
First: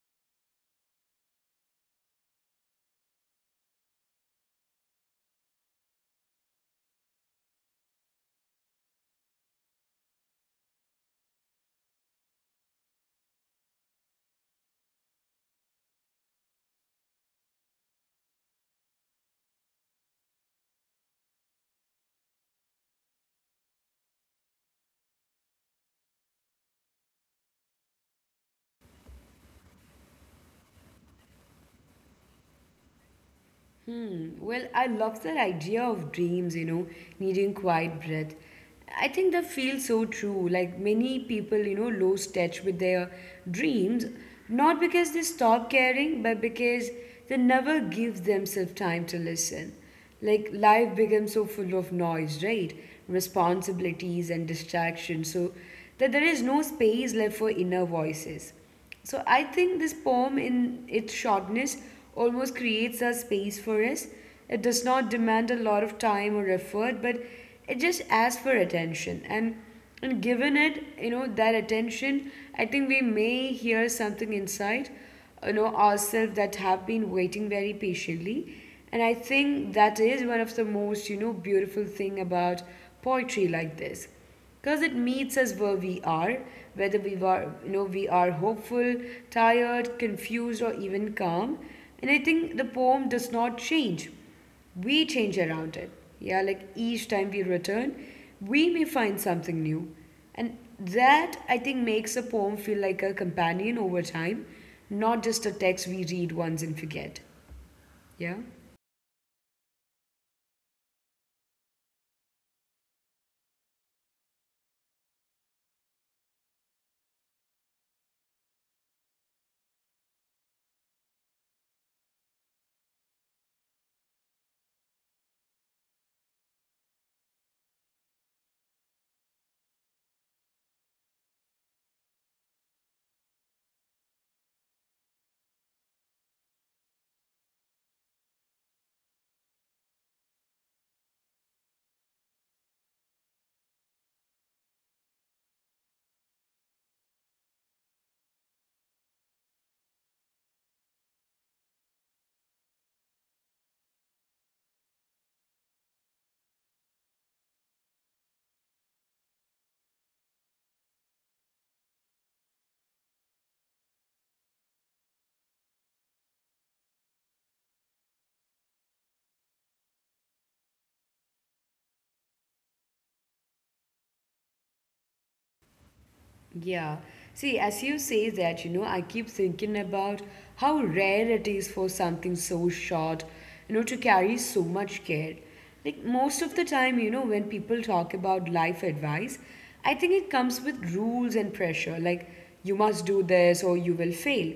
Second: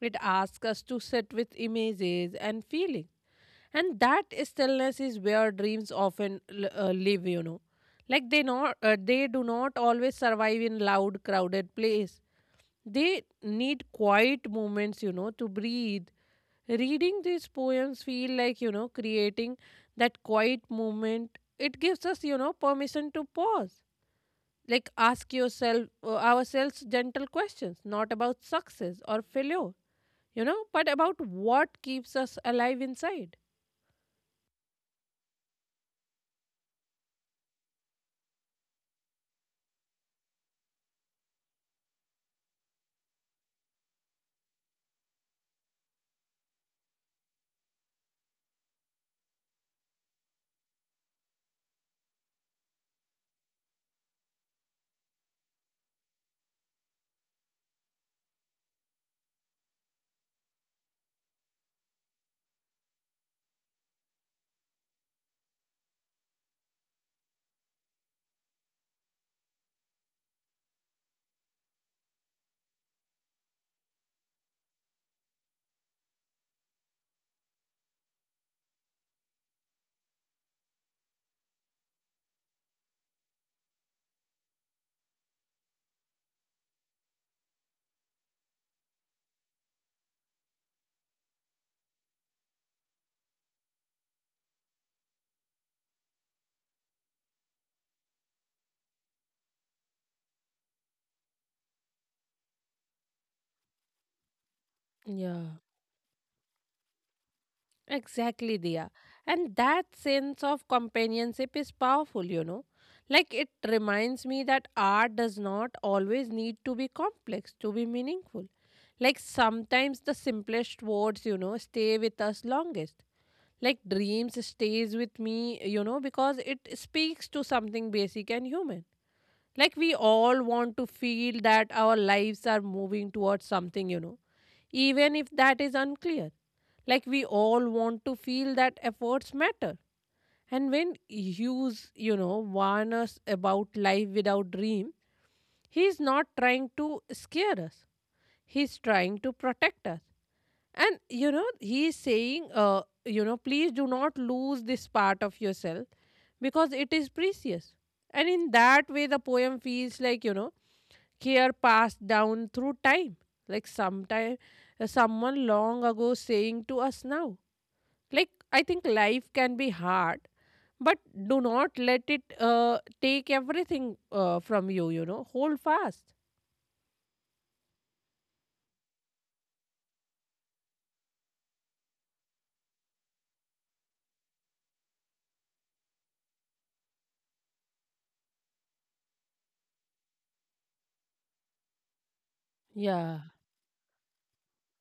Speaker 2: It asks us to sit with images and feeling. And that stillness is where dreams often live, you know. Like they do not always survive in loud crowded place. They need quiet moments, you know, to breathe. Reading these poems feel like, you know, creating that quiet moment. It gives us, you know, permission to pause. Like ask yourself ourselves gentle questions, not about success or failure, you know, but about what keeps us alive inside.
Speaker 1: Hmm. Well, I love that idea of dreams, you know, needing quiet breath. I think that feels so true. Like many people, you know, lose touch with their dreams, not because they stop caring, but because they never give themselves time to listen. Like life becomes so full of noise, right? Responsibilities and distractions, so that there is no space left for inner voices. So I think this poem, in its shortness, almost creates a space for us. It does not demand a lot of time or effort, but it just asks for attention. And given it, you know, that attention, I think we may hear something inside, you know, ourselves that have been waiting very patiently. And I think that is one of the most, you know, beautiful thing about poetry like this because it meets us where we are, whether we are, you know, we are hopeful, tired, confused or even calm. And I think the poem does not change, we change around it. Yeah. Like each time we return we may find something new, and that, I think, makes a poem feel like a companion over time, not
Speaker 2: Yeah.
Speaker 1: just a text we read once and forget. Yeah.
Speaker 2: Exactly, Diya. And that sense of companionship is powerful, you know. Like it reminds me that art does not always need to be complex to be meaningful. Like sometimes the simplest words, you know, stay with us longest. Like dreams stays with me, you know, because it speaks to something basic and human. Like we all want to feel that our lives are moving towards something, you know, even if that is unclear. Like we all want to feel that efforts matter. And when Hughes, you know, warn us about life without dream, he's not trying to scare us. He's trying to protect us. And you know, he is saying, please do not lose this part of yourself because it is precious. And in that way, the poem feels like, you know, care passed down through time. Like sometime, someone long ago saying to us now. Like, I think life can be hard, but do not let it take everything from you, you know, hold fast.
Speaker 1: Yeah. See, as you say that, you know, I keep thinking about how rare it is for something so short, you know, to carry so much care. Like most of the time, you know, when people talk about life advice, I think it comes with rules and pressure, like you
Speaker 2: Yeah.
Speaker 1: must do this or you will fail.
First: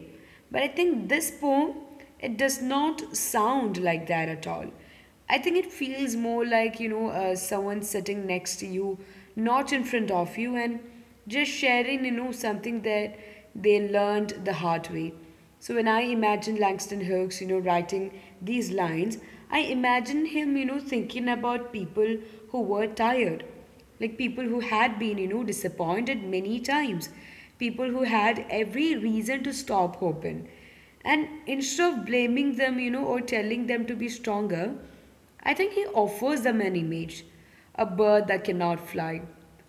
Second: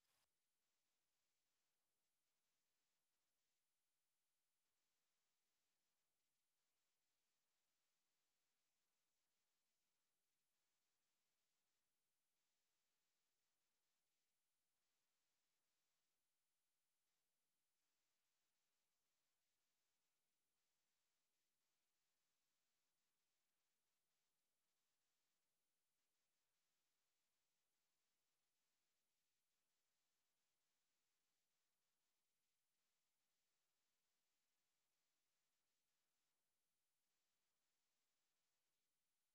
Speaker 1: But I think this poem, it does not sound like that at all. I think it feels more like, someone sitting next to you, not in front of you, and just sharing, something that they learned the hard way. So when I imagine Langston Hughes, writing these lines, I imagine him, thinking about people who were tired, like people who had been, disappointed many times, people who had every reason to stop hoping. And instead of blaming them, or telling them to be stronger, I think he offers them an image: a bird that cannot fly,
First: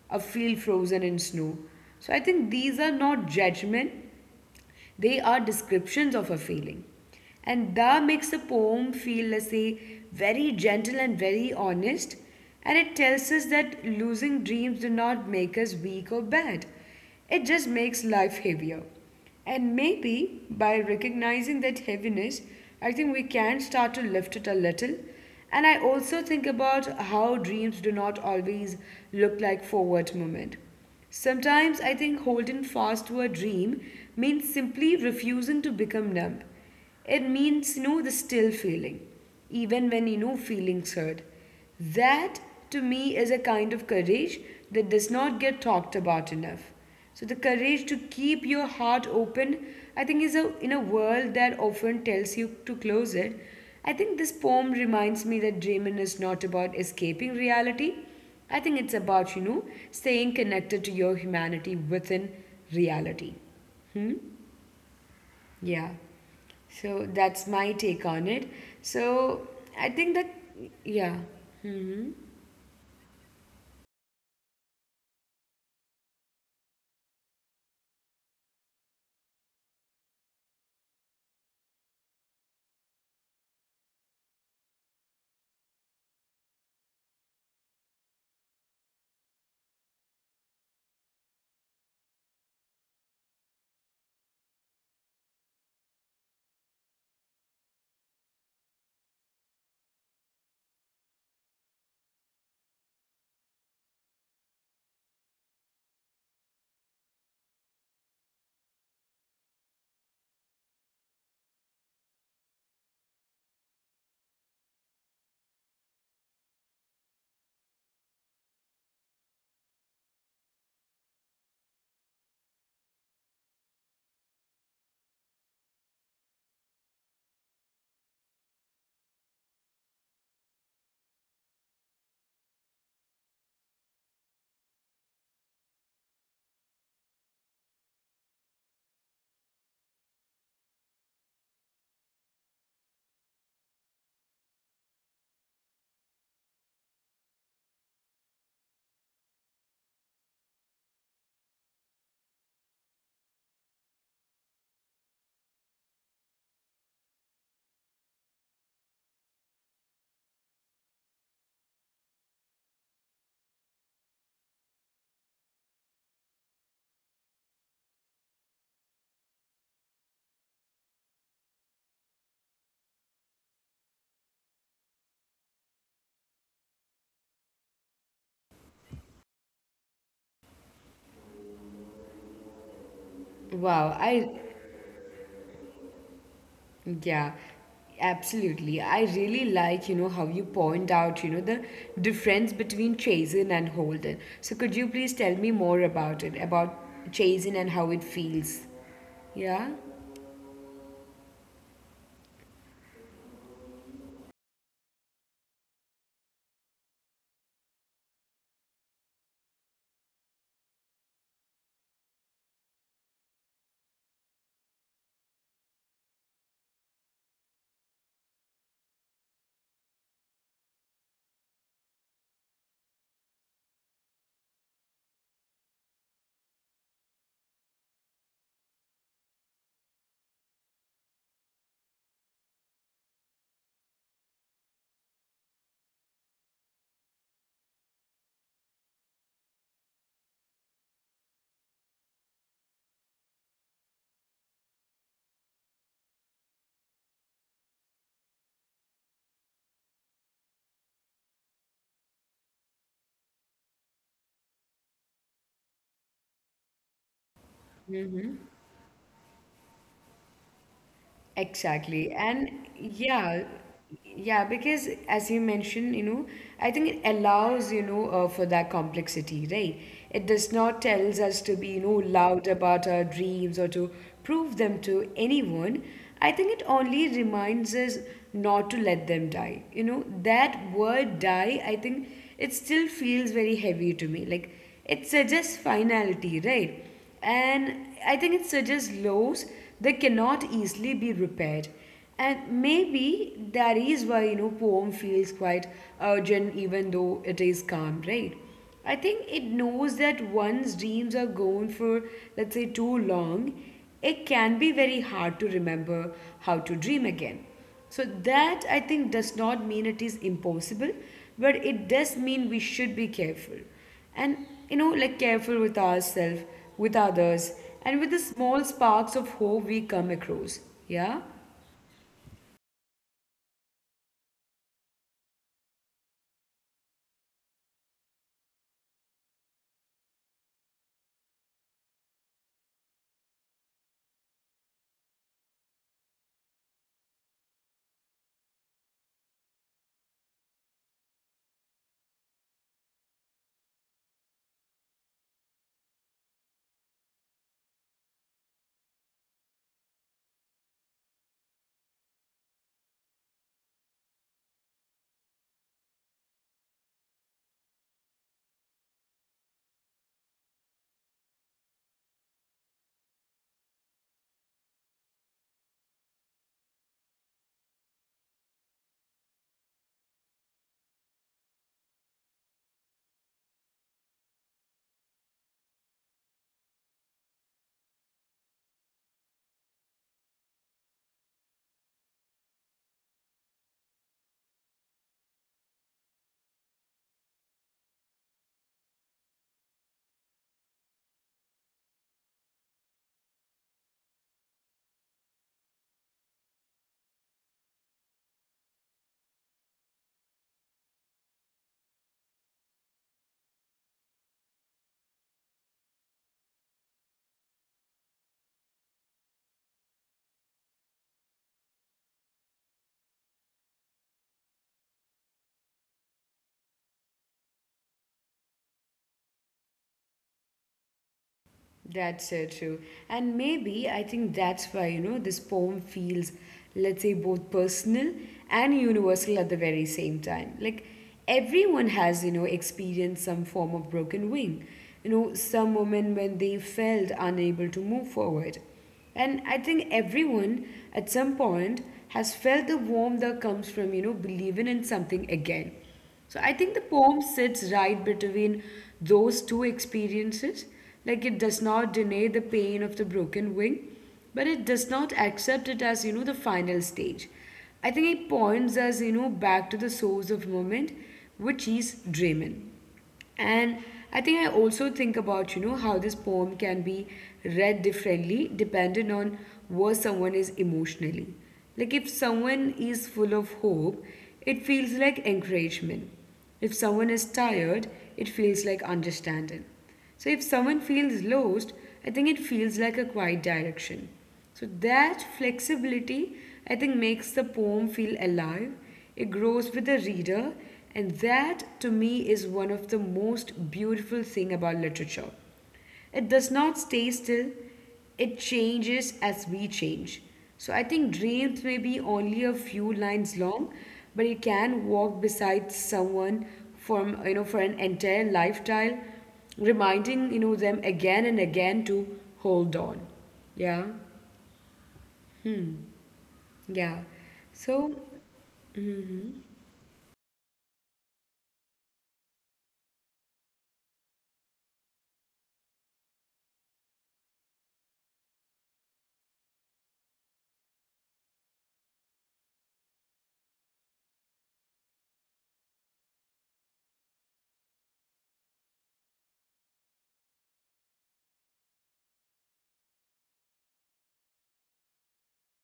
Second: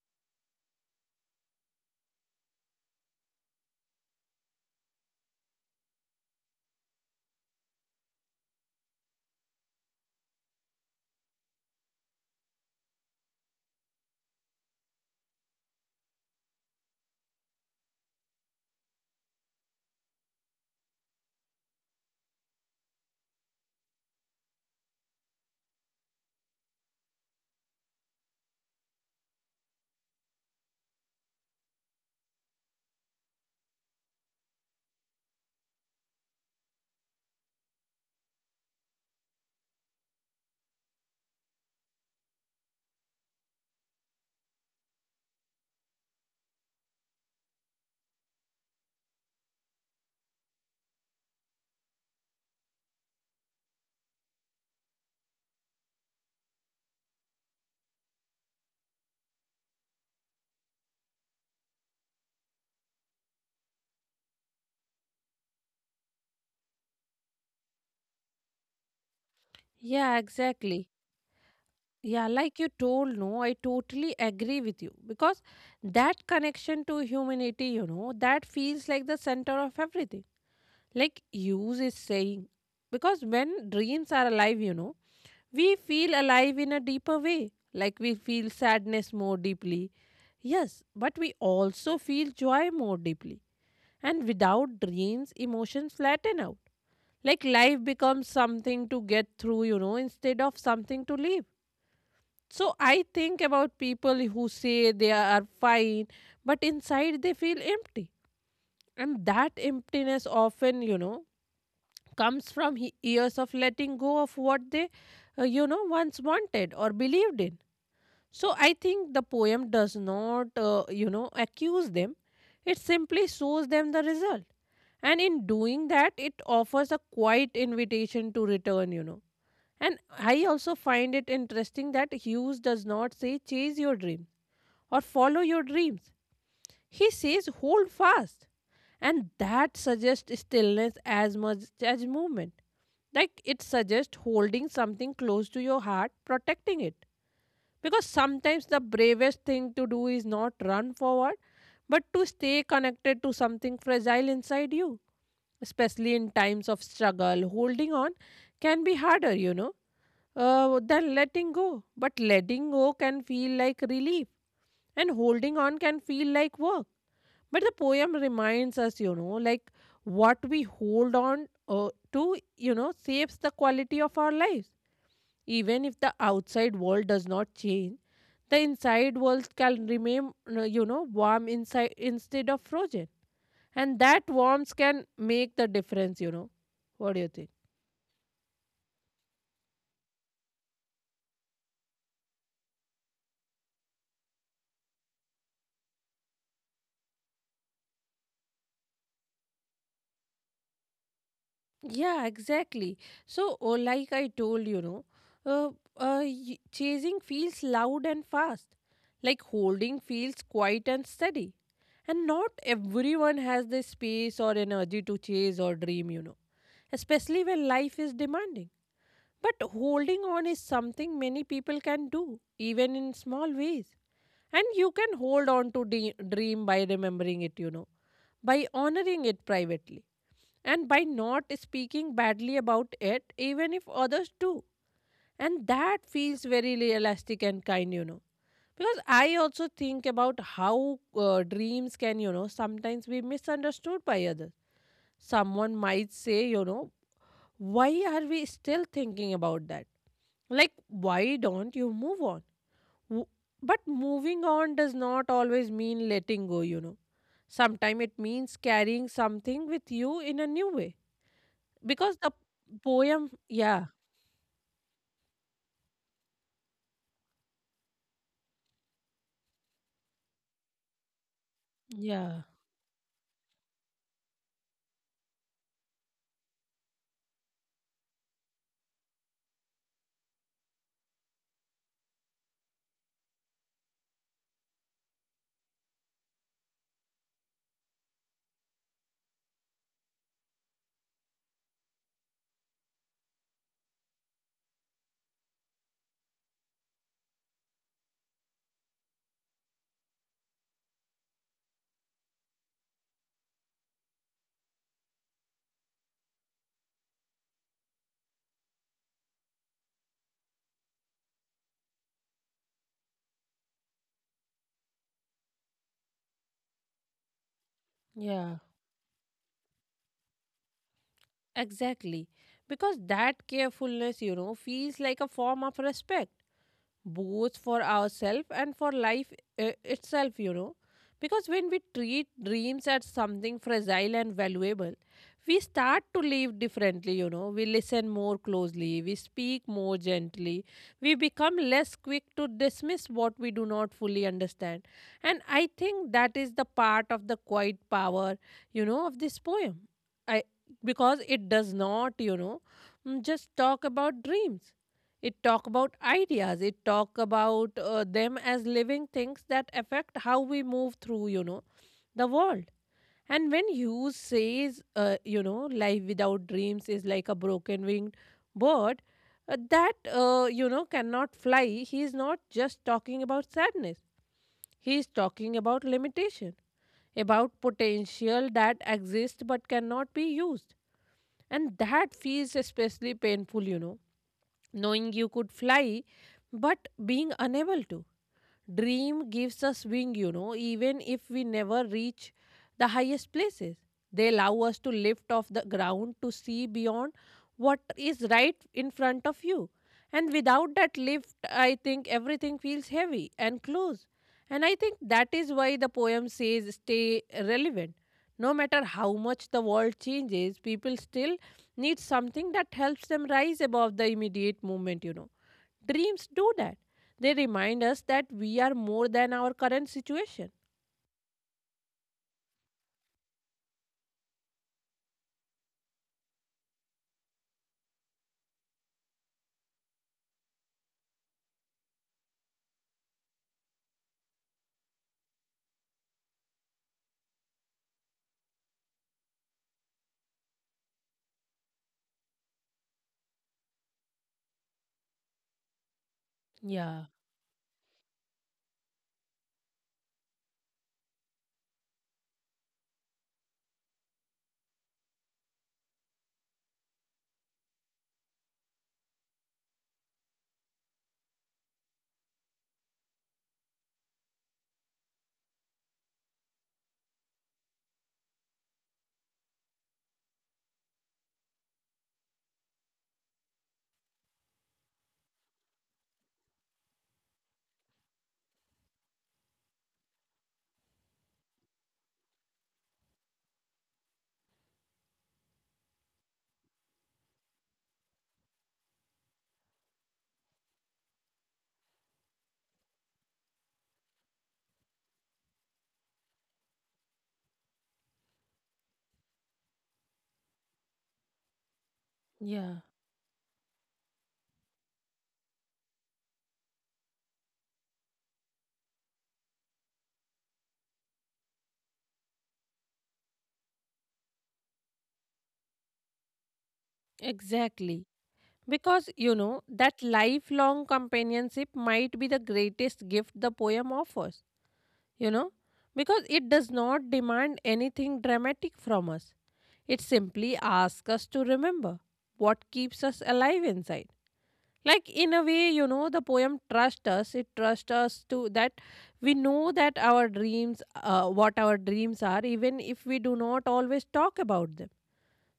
Speaker 1: a field frozen in snow. So I think these are not judgment, they are descriptions of a feeling. And da makes a poem feel, let's say, very gentle and very honest. And it tells us that losing dreams do not make us weak or bad. It just makes life heavier. And maybe by recognizing that heaviness, I think we can start to lift it a little. And I also think about how dreams do not always look like forward movement. Sometimes I think holding fast to a dream means simply refusing to become numb. It means, the still feeling, even when, feelings hurt. That, to me, is a kind of courage that does not get talked about enough. So the courage to keep your heart open, I think, is in a world that often tells you to close it. I think this poem reminds me that dreaming is not about escaping reality. I think it's about, staying connected to your humanity within reality. Hmm? Yeah. So that's my take on it. So I think that,
Speaker 2: Yeah, exactly.
Speaker 1: yeah. Hmm.
Speaker 2: Yeah, like you told, no, I totally agree with you because that connection to humanity, you know, that feels like the center of everything. Like use is saying, because when dreams are alive, you know, we feel alive in a deeper way. Like we feel sadness more deeply. Yes, but we also feel joy more deeply. And without dreams, emotions flatten out. Like life becomes something to get through, you know, instead of something to live. So I think about people who say they are fine, but inside they feel empty. And that emptiness often, you know, comes from years of letting go of what they, once wanted or believed in. So I think the poem does not, accuse them. It simply shows them the result. And in doing that, it offers a quiet invitation to return, you know. And I also find it interesting that Hughes does not say chase your dream or follow your dreams. He says hold fast. And that suggests stillness as much as movement. Like it suggests holding something close to your heart, protecting it, because sometimes the bravest thing to do is not run forward, but to stay connected to something fragile inside you. Especially in times of struggle, holding on can be harder, you know, than letting go. But letting go can feel like relief, and holding on can feel like work. But the poem reminds us, like what we hold on to, shapes the quality of our lives, even if the outside world does not change. The inside walls can remain, warm inside instead of frozen.
Speaker 1: Wow.
Speaker 2: And that warmth can make the difference. What do you
Speaker 1: Yeah.
Speaker 2: think?
Speaker 1: Absolutely. I really like, how you point out, the difference between chasing and holding. So could you please tell me more about it, about chasing and how it feels? Yeah.
Speaker 2: Yeah, exactly. So, oh, like I told uh, chasing feels loud and fast, like holding feels quiet and steady. And not everyone has the space or energy to chase or dream, especially when life is demanding. But holding on is something many people can do, even in small ways. And you can hold on to dream by remembering it, by honoring it privately, and by not speaking badly about it, even if others do. And that feels very realistic and kind. Because I also think about how dreams can, sometimes be misunderstood by others. Someone might say, why are we still thinking about that? Like, why don't you move on? W- But moving on does not always mean letting go. Sometimes it means carrying something with you in a new way.
Speaker 1: Exactly.
Speaker 2: Because the
Speaker 1: And
Speaker 2: poem,
Speaker 1: yeah,
Speaker 2: yeah,
Speaker 1: yeah, because as you mentioned, I think it allows, for that complexity, right? It does not tells us to be,
Speaker 2: yeah,
Speaker 1: loud about our dreams or to prove them to anyone. I think it only reminds us not to let them die. That word die, I think it still feels very heavy to me. Like it suggests finality, right? And I think it suggests laws that cannot easily be repaired. And maybe that is why poem feels quite urgent, even though it is calm, right? I think it knows that one's dreams are gone for, let's say, too long, it can be very hard to remember how to dream again. So that I think does not mean it is impossible, but it does mean we should be careful, and like careful with ourselves, with others, and with the
Speaker 2: yeah,
Speaker 1: small sparks of hope we come across. Yeah.
Speaker 2: exactly. Because that carefulness, feels like a form of respect, both for ourselves and for life itself. Because when we treat dreams as something fragile and valuable, we start to live differently. We listen more closely, we speak more gently, we become less quick to dismiss what we do not fully understand. And I think that is the part of the quiet power, of this poem. I Because it does not, just talk about dreams, it talk about ideas. It talk about them as living things that affect how we move through, the world. And when Hughes says, life without dreams is like a broken winged bird that, cannot fly, he is not just talking about sadness. He is talking about limitation, about potential that exists but cannot be used. And that feels especially painful, knowing you could fly but being unable to. Dream gives us wing, even if we never reach the highest places. They allow us to lift off the ground to see beyond what is right in front of you. And without that lift, I think everything feels heavy and close. And I think that is why the poem says stay relevant. No matter how much the world changes, people still need something that helps them rise above the immediate moment. Dreams do that. They remind us that we are more than our current situation.
Speaker 1: That's so true. And maybe I think that's why, this poem feels, let's say, both personal and universal at the very same time. Like everyone has, experienced some form of broken wing, some moment when they felt unable to move forward. And I think everyone at some point has felt the warmth that comes from, believing in something again. So I think the
Speaker 2: Yeah,
Speaker 1: poem sits right between those two experiences. Like it does not deny the pain of the broken wing, but it does not accept it as, the final stage. I think it points us, back to the source of moment, which is dreaming. And I think I also think about, how this poem can be read differently depending on where someone is emotionally. Like if someone is full of hope, it feels like encouragement. If someone is tired, it feels like understanding. So if someone feels lost, I think it feels like a quiet direction. So that flexibility, I think, makes the poem feel alive. It grows with the reader, and that to me is one of the most beautiful thing about literature. It does not stay still, it changes as we change. So I think dreams may be only a few
Speaker 2: yeah,
Speaker 1: lines long, but you can walk beside someone for for an entire lifetime, reminding them again and again to hold on. Yeah, yeah. So
Speaker 2: exactly. Because, that lifelong companionship might be the greatest gift the poem offers, you know, because it does not demand anything dramatic from us. It simply asks us to remember what keeps us alive inside. Like, in a way, the poem trusts us. It trusts us to, that we know that our dreams, what our dreams are, even if we do not always talk about them.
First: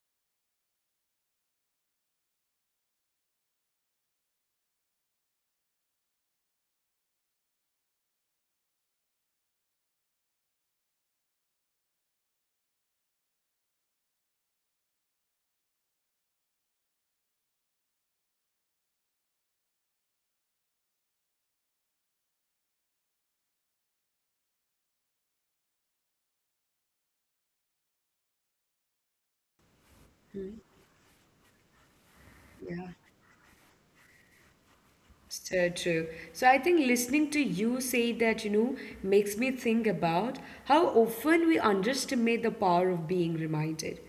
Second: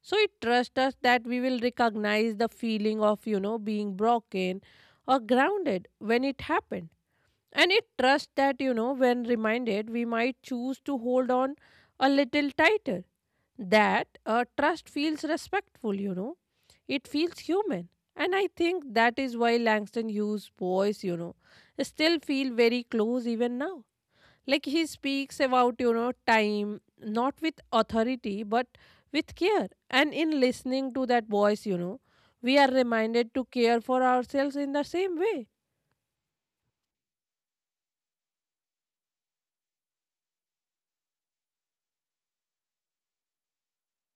Speaker 2: So it trusts us that we will recognize the feeling of being broken or grounded when it happened. And it trusts that, when reminded, we might choose to hold on a little tighter. That trust feels respectful. It feels human. And I think that is why Langston Hughes' voice, still feel very close even now. Like he speaks about, time, not with authority, but with care. And in listening to that voice, we are
Speaker 1: yeah.
Speaker 2: reminded to care for ourselves in the same way.
Speaker 1: So true. So I think listening to you say that, makes me think about how often we underestimate the power of being reminded.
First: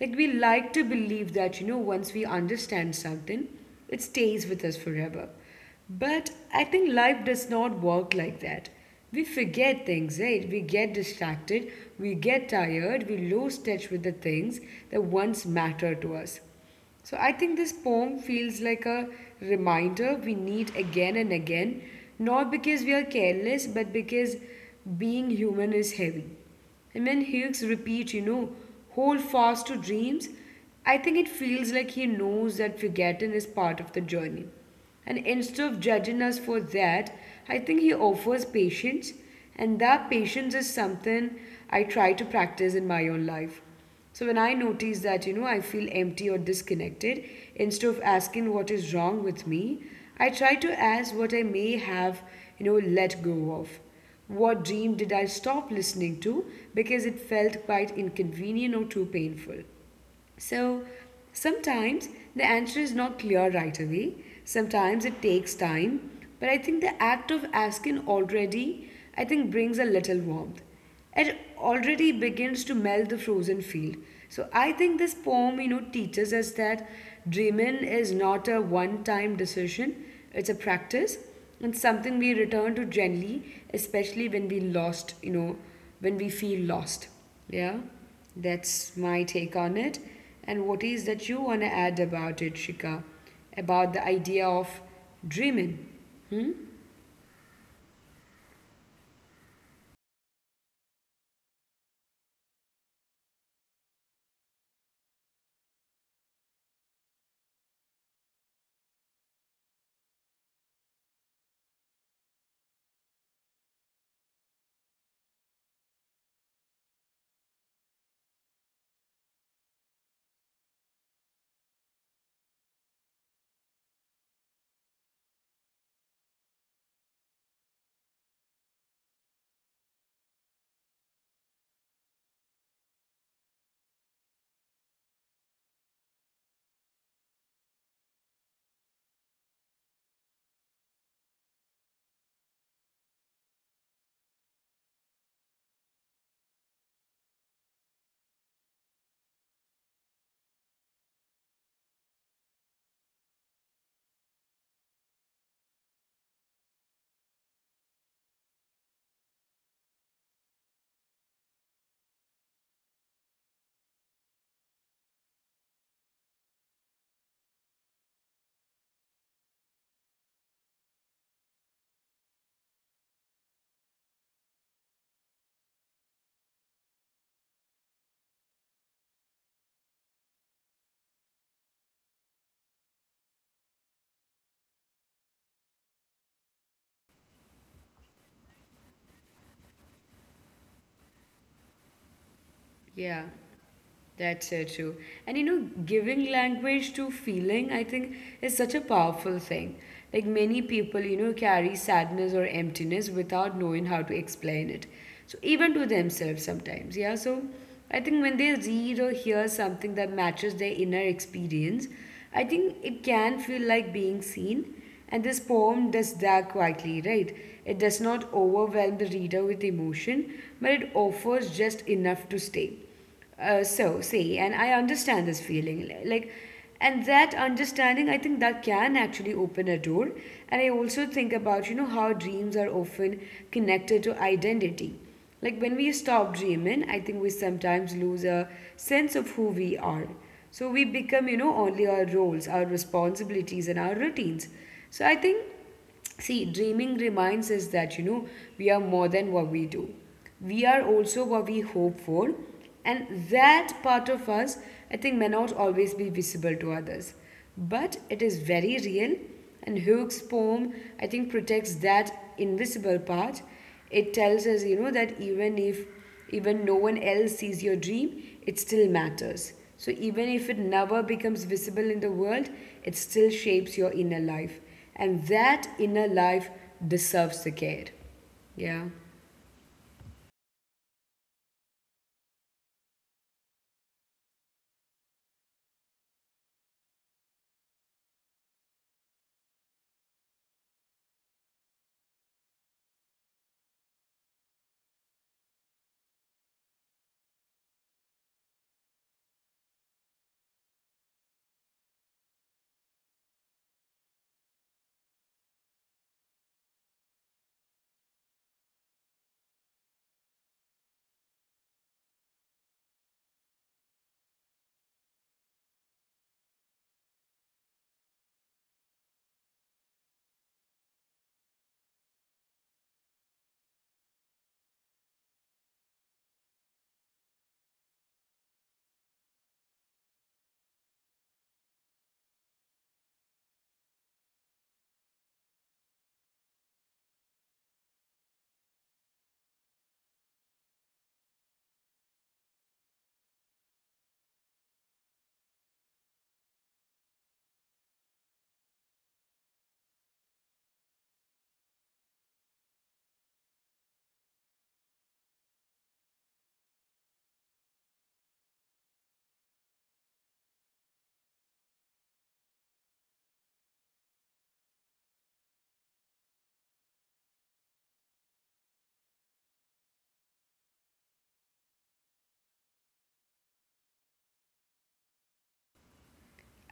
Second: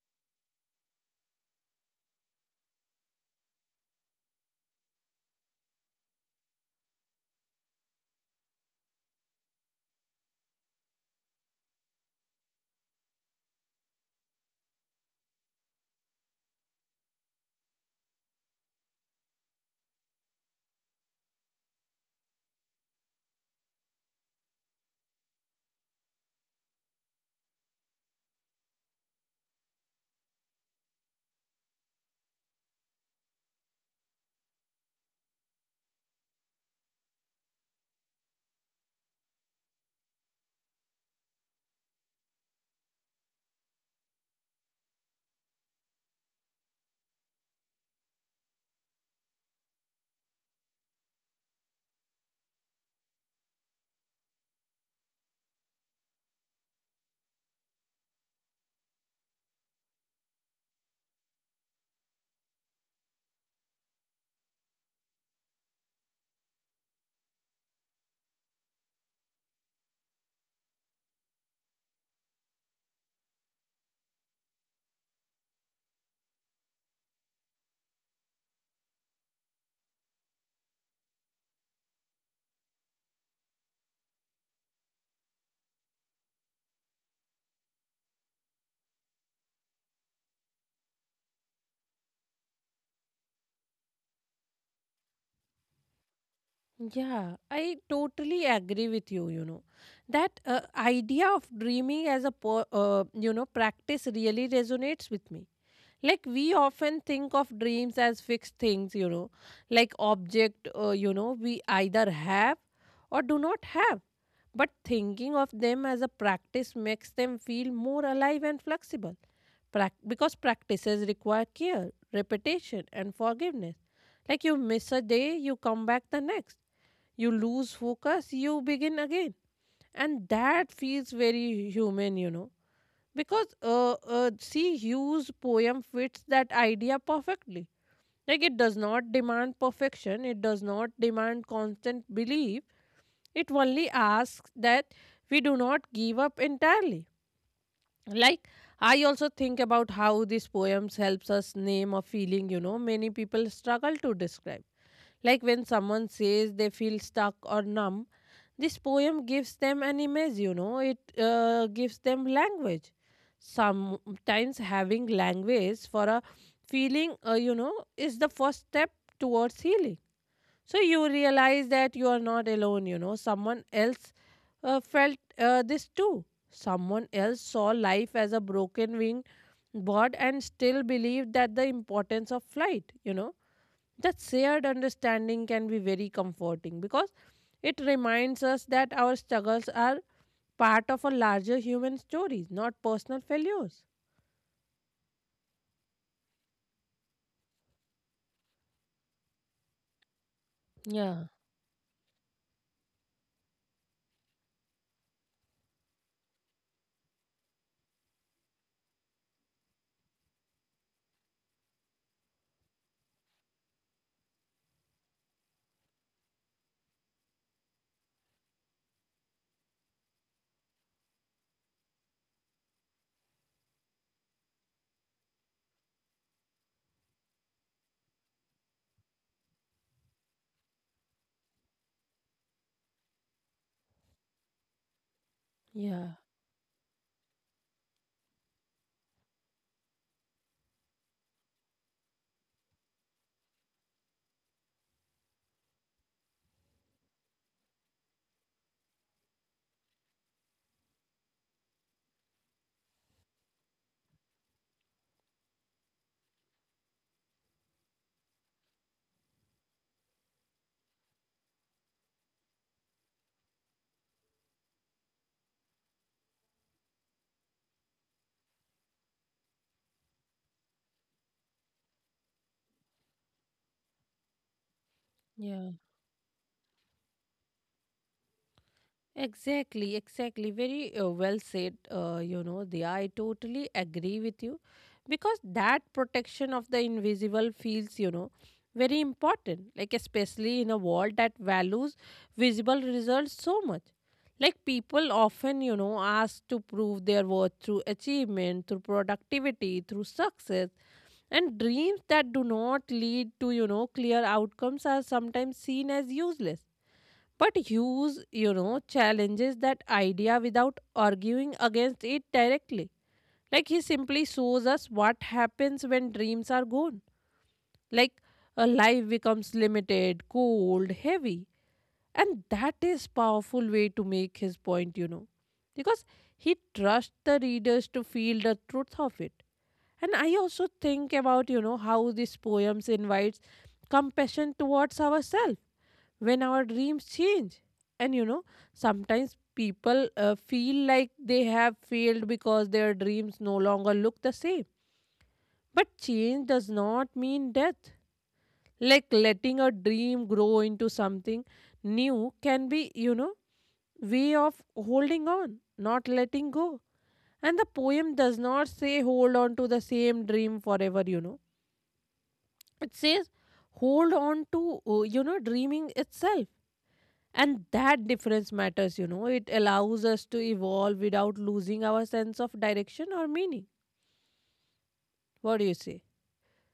Speaker 1: Like we like to believe that, once we understand something, it stays with us forever. But I think life does not work like that. We forget things, right? We get distracted, we get tired, we lose touch with the things that once mattered to us. So I think this poem feels like a reminder we need again and again, not because we are careless, but because being human is heavy. And when Hughes repeats, hold fast to dreams, I think it feels like he knows that forgetting is part of the journey. And instead of judging us for that, I think he offers patience, and that patience is something I try to practice in my own life. So when I notice that, I feel empty or disconnected, instead of asking what is wrong with me, I try to ask what I may have, let go of. What dream did I stop listening to because it felt quite inconvenient or too painful? So sometimes the answer is not clear right away. Sometimes it takes time. But I think the act of asking already, I think, brings a little warmth. It already begins to melt the frozen field. So I think this poem, teaches us that dreaming is not a one time decision, it's a practice and something we return to gently, especially when we lost, when we feel lost. Yeah, that's my take on it. And what is that you want to add about it, Shika? About the idea of dreaming?
Speaker 2: Yeah, I totally agree with you. That idea of dreaming as a practice really resonates with me. Like we often think of dreams as fixed things, like object, we either have or do not have. But thinking of them as a practice makes them feel more alive and flexible. Because practices require care, repetition, and forgiveness. Like you miss a day, you come back the next. You lose focus, you begin again. And that feels very human. Because, see, Hughes' poem fits that idea perfectly. Like, it does not demand perfection, it does not demand constant belief. It only asks that we do not give up entirely. Like, I also think about how these poems helps us name a feeling, many people struggle to describe. Like when someone says they feel stuck or numb, this poem gives them an image, it gives them language. Sometimes having language for a feeling, is the first step towards healing. So you realize that you are not alone, someone else felt this too. Someone else saw life as a broken wing bird and still believed that the importance of flight. That shared understanding can be very comforting because it reminds us that our struggles are part of a larger human stories, not personal
Speaker 1: Yeah.
Speaker 2: failures.
Speaker 1: That's so true. And giving language to feeling, I think, is such a powerful thing. Like many people,
Speaker 2: Yeah,
Speaker 1: carry sadness or emptiness without knowing how to explain it. So even to themselves sometimes, yeah. So I think when they read or hear something that matches their inner experience, I think it can feel like being seen. And this poem does that quietly, right? It does not overwhelm the reader with emotion, but it offers just enough to stay. So, see, and I understand this feeling. Like, and that understanding, I think that can actually open a door. And I also think about, how dreams are often connected to identity. Like, when we
Speaker 2: yeah,
Speaker 1: stop dreaming, I think we sometimes lose a sense of who we are. So, we become, only our roles, our responsibilities, and our routines. So, I think. See, dreaming reminds us that, we are more than what we do. We are also what we hope for. And that part of us, I think, may not always be visible to others. But it is very real. And Hook's poem, I think, protects that invisible part. It tells us, that even if even no one else sees your dream, it still matters. So even if it never becomes visible in the world, it still shapes your inner life. And that
Speaker 2: yeah.
Speaker 1: inner life deserves the care. Yeah.
Speaker 2: Exactly, exactly. Very well said, you know, the I totally agree with you because that protection of the invisible feels, very important, like especially in a world that values visible results so much. Like people often, ask to prove their worth through achievement, through productivity, through success, and dreams that do not lead to, clear outcomes are sometimes seen as useless. But Hughes, challenges that idea without arguing against it directly. Like he simply shows us what happens when dreams are gone. Like a life becomes limited, cold, heavy, and that is powerful way to make his point, because he trusts the readers to feel the truth of it. And I also think about, how this poems invites compassion towards ourselves when our dreams change. And, sometimes people feel like they have failed because their dreams no longer look the same. But change does not mean death. Like letting a dream grow into something new can be, way of holding on, not letting go. And the poem does not say hold on to the same dream forever. It says hold on to, dreaming itself. And that difference matters. It allows us to evolve without losing our sense of direction or meaning. What do you say?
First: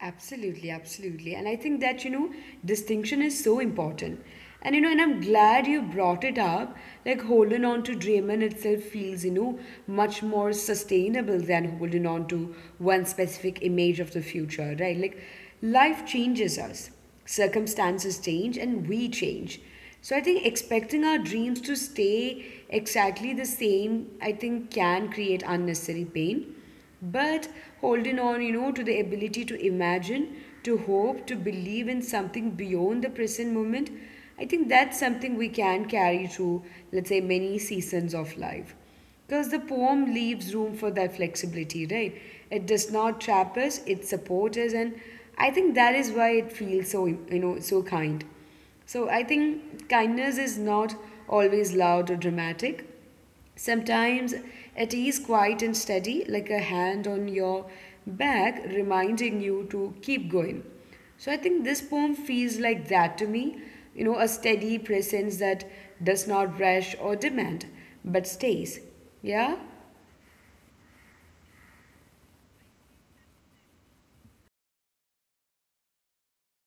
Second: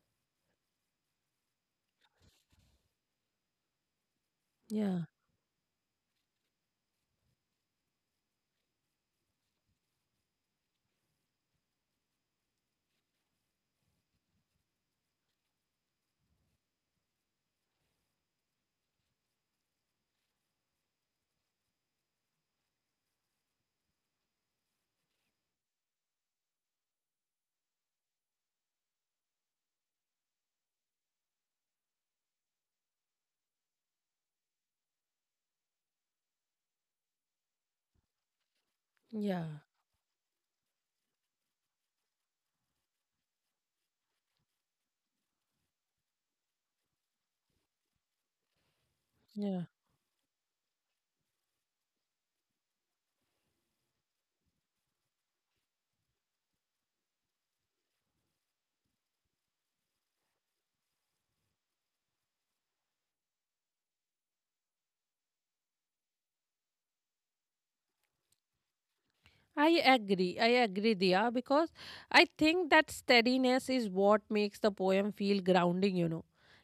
Speaker 1: Absolutely, absolutely. And I think that, distinction is so important. And
Speaker 2: Yeah,
Speaker 1: I'm glad you brought it up. Like, holding on to Draymond itself feels, much more sustainable than holding on to one specific image of the future, right? Like, life changes us, circumstances change, and we change. So I think expecting our dreams to stay exactly the same, I think, can create unnecessary pain. But holding on, to the ability to imagine, to hope, to believe in something beyond the present moment, I think that's something we can carry through, let's say, many seasons of life. Because the
Speaker 2: yeah,
Speaker 1: poem leaves room for that flexibility, right? It does not trap us, it supports us, and I think that is why it feels so, so kind. So I
Speaker 2: yeah.
Speaker 1: think kindness is not always loud or dramatic. Sometimes it is quiet and steady, like a hand on your back reminding you to keep going. So I think this poem feels like that to me, a steady presence that does not rush or demand, but stays. Yeah?
Speaker 2: I agree. I agree, Dia, because I think that steadiness is what makes the poem feel grounding.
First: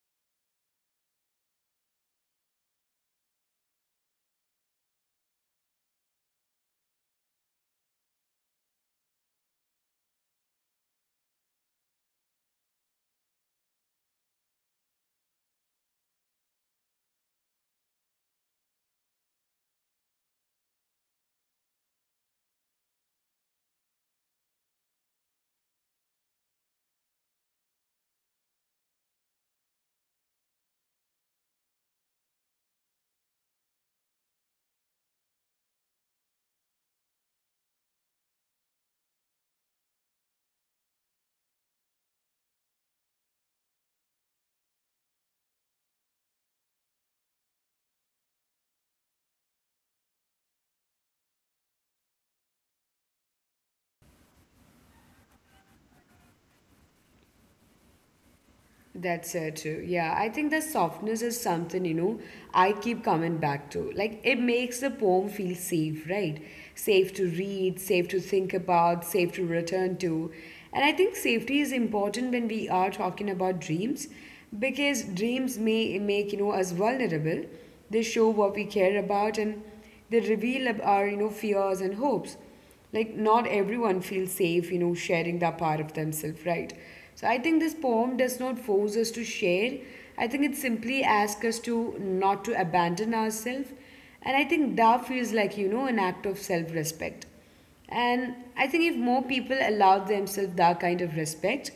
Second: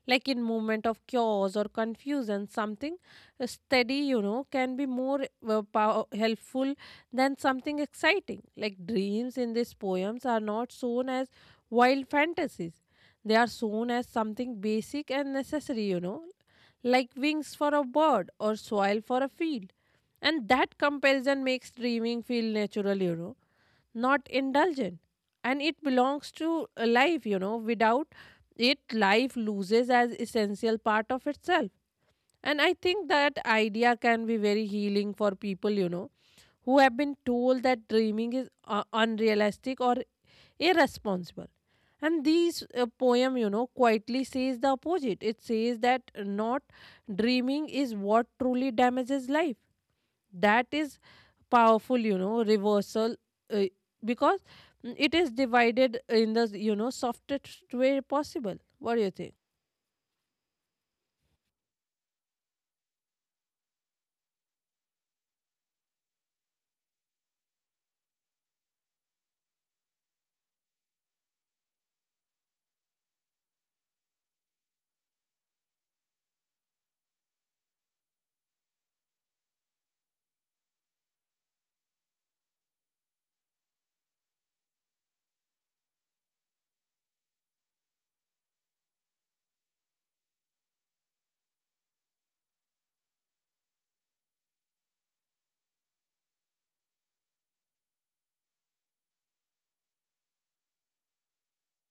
Speaker 2: Like in moment of chaos or confusion, something steady, can be more helpful than something exciting. Like dreams in these poems are not shown as wild fantasies. They are shown as something basic and necessary, like wings for a bird or soil for a field, and that comparison makes dreaming feel natural, not indulgent. And it belongs to a life. Without it, life loses as essential part of itself. And I think that idea can be very healing for people, who have been told that dreaming is unrealistic or irresponsible. And these poem, quietly says the opposite. It says that not dreaming is what truly damages life. That is powerful, reversal, uh, because it is divided in the softest way possible. What do you think?
Speaker 1: That's so true. Yeah, I think the softness is something, I keep coming back to. Like, it makes the poem feel safe, right? Safe to read, safe to think about, safe to return to. And I think safety is important when we are talking about dreams because dreams may make, us vulnerable. They show what we care about, and they reveal our, fears and hopes, like not everyone feels safe sharing that part of themselves, right? So I think this poem does not force us to share. I think it simply asks us to not to abandon ourselves, and I think that feels like an act of self-respect. And I think if more people allow themselves that kind of respect,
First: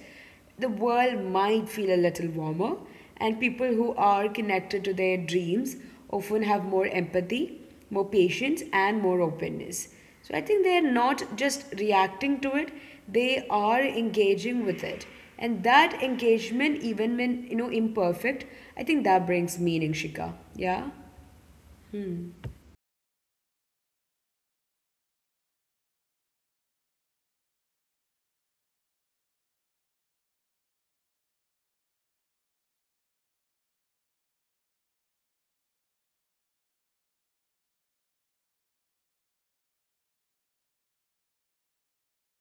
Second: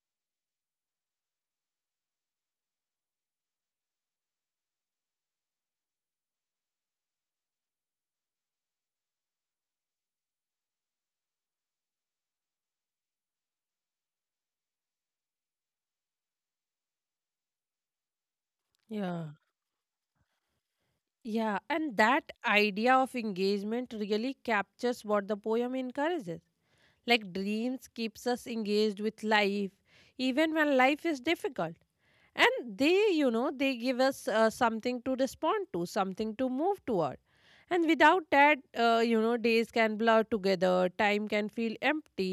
Speaker 1: the world might feel a little warmer, and people who are connected to their dreams often have more empathy, more patience, and more openness. So I think they're not just reacting to it, they are engaging with it. And that engagement, even when imperfect, I think that
Speaker 2: Yeah.
Speaker 1: brings meaning, Shika. Yeah?
Speaker 2: Yeah, and that idea of engagement really captures what the poem encourages. Like dreams keeps us engaged with life even when life is difficult. And they give us something to respond to, something to move toward. And without that, days can blur together, time can feel empty.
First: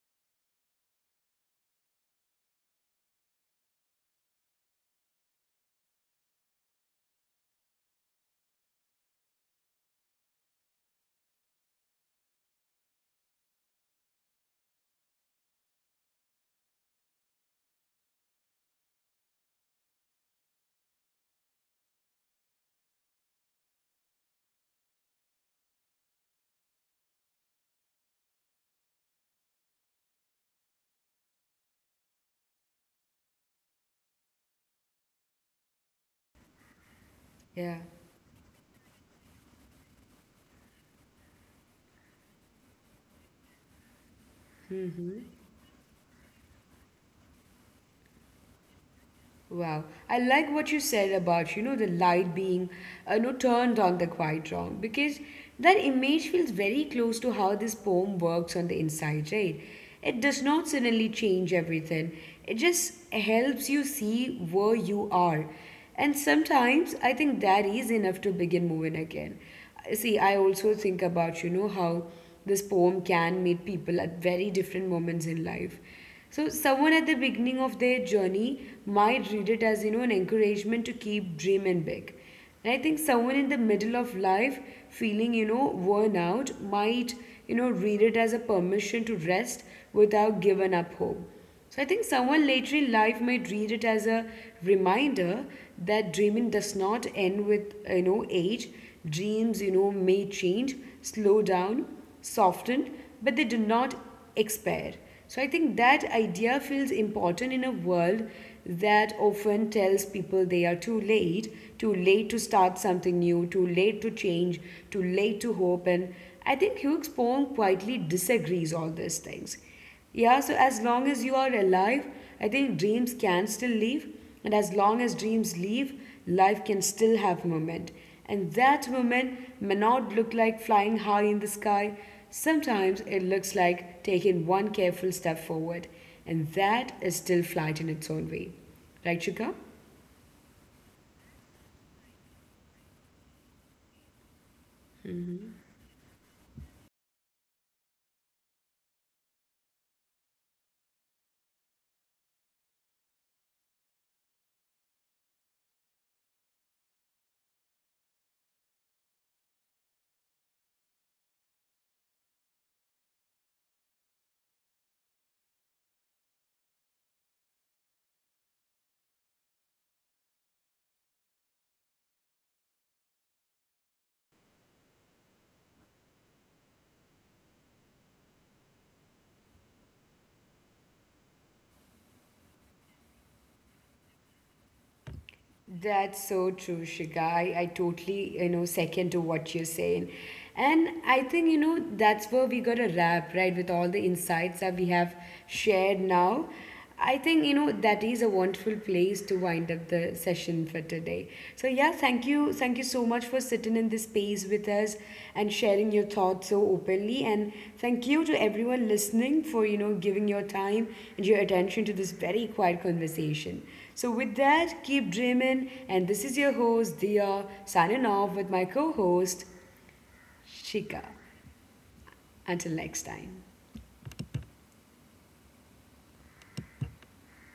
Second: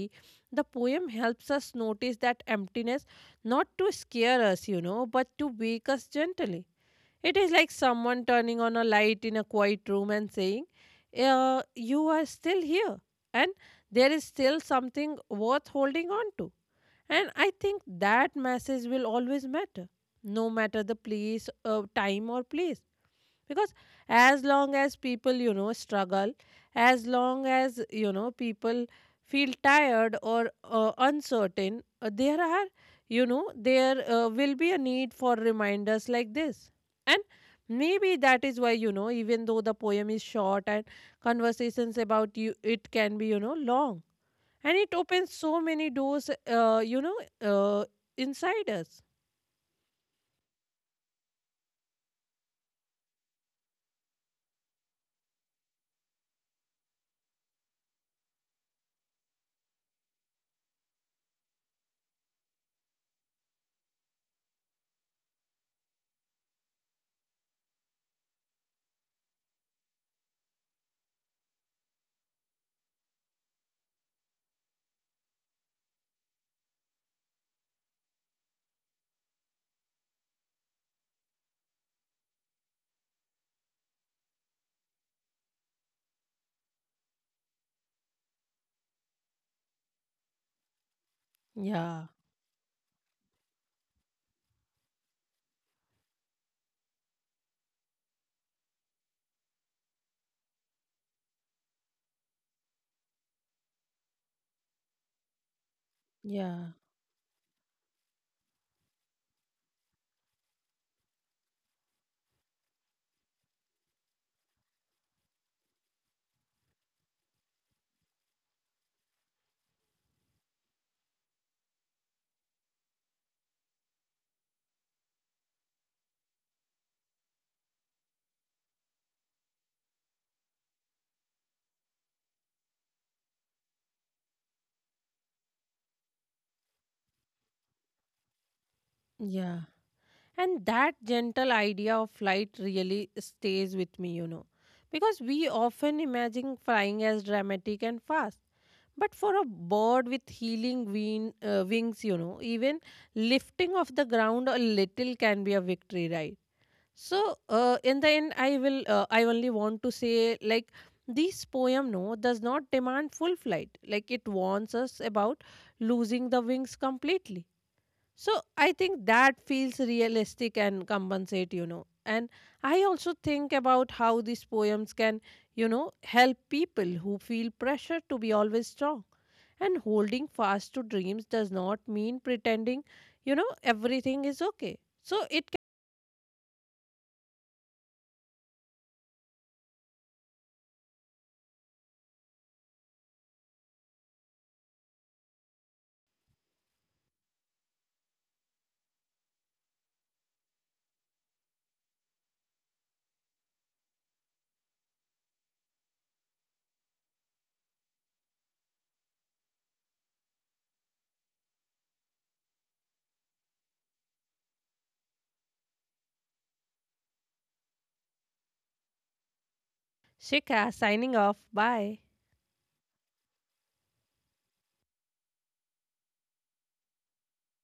Speaker 2: The poem helps us notice that emptiness, not to scare us, but to wake us gently. It is like someone turning on a light in a quiet room and saying, you are still here, and there is still something worth holding on to. And I think that message will always matter, no matter the place, time, or place. Because as long as people, struggle, as long as, people feel tired or uncertain, there are, you know, there will be a need for reminders like this. And
Speaker 1: Yeah.
Speaker 2: maybe that is why, even though the poem is short and conversations about you, it can be, long, and it opens so many doors uh, inside us.
Speaker 1: Wow, I like what you said about the light being turned on the quite wrong, because that image feels very close to how this poem works on the inside, right? It does not suddenly change everything. It just helps you see where you are, and sometimes I think that is enough to begin moving again. See, I also think about how this poem can meet people at very different moments in life, so someone at the beginning of their journey might read it as an encouragement to keep dreaming big. And I think someone in the middle of life feeling worn out might read it as a permission to rest without giving up hope. So I think
Speaker 2: Yeah,
Speaker 1: someone later in life might read it as a reminder that dreaming does not end with age. Dreams, may change, slow down, soften, but they do not expire. So I think that idea
Speaker 2: yeah,
Speaker 1: feels important in a world that often tells people they are too late to start something new, too late to change, too late to hope. And I think Hugh's poem quietly disagrees all these things. Yeah, so as long as you are alive, I think dreams can still live. And as long as dreams live, life can still have moment. And that moment may not look like flying high in the sky. Sometimes it looks like taking one careful step forward. And that is still flight in its own way. Right, Shika?
Speaker 2: yeah, and that gentle idea of flight really stays with me, because we often imagine flying as dramatic and fast. But for a bird with healing wings, even lifting off the ground a little can be a victory, right? So in the end, I will. I only want to say, like, this poem, no, does not demand full flight. Like it warns us about losing the wings completely. So I think that feels realistic and compensate. And I also think about how these poems can, help people who feel pressure to be always strong. And holding fast to dreams does not mean pretending, everything is okay. So it
Speaker 1: That's so true, Shika. I totally, second to what you're saying. And I think, that's where we got a wrap, right, with all the insights that we have shared now. I think, that is a wonderful place to wind up the session for today. So, yeah, thank you. Thank you so much for sitting in this space with us and sharing your thoughts so openly. And thank you to everyone listening for, giving your time and your attention to this very quiet conversation. So, with that, keep dreaming. And this is your host, Diya, signing off with my co host,
Speaker 2: Shika
Speaker 1: Shika.
Speaker 2: signing off. Bye.
Speaker 1: Until next time.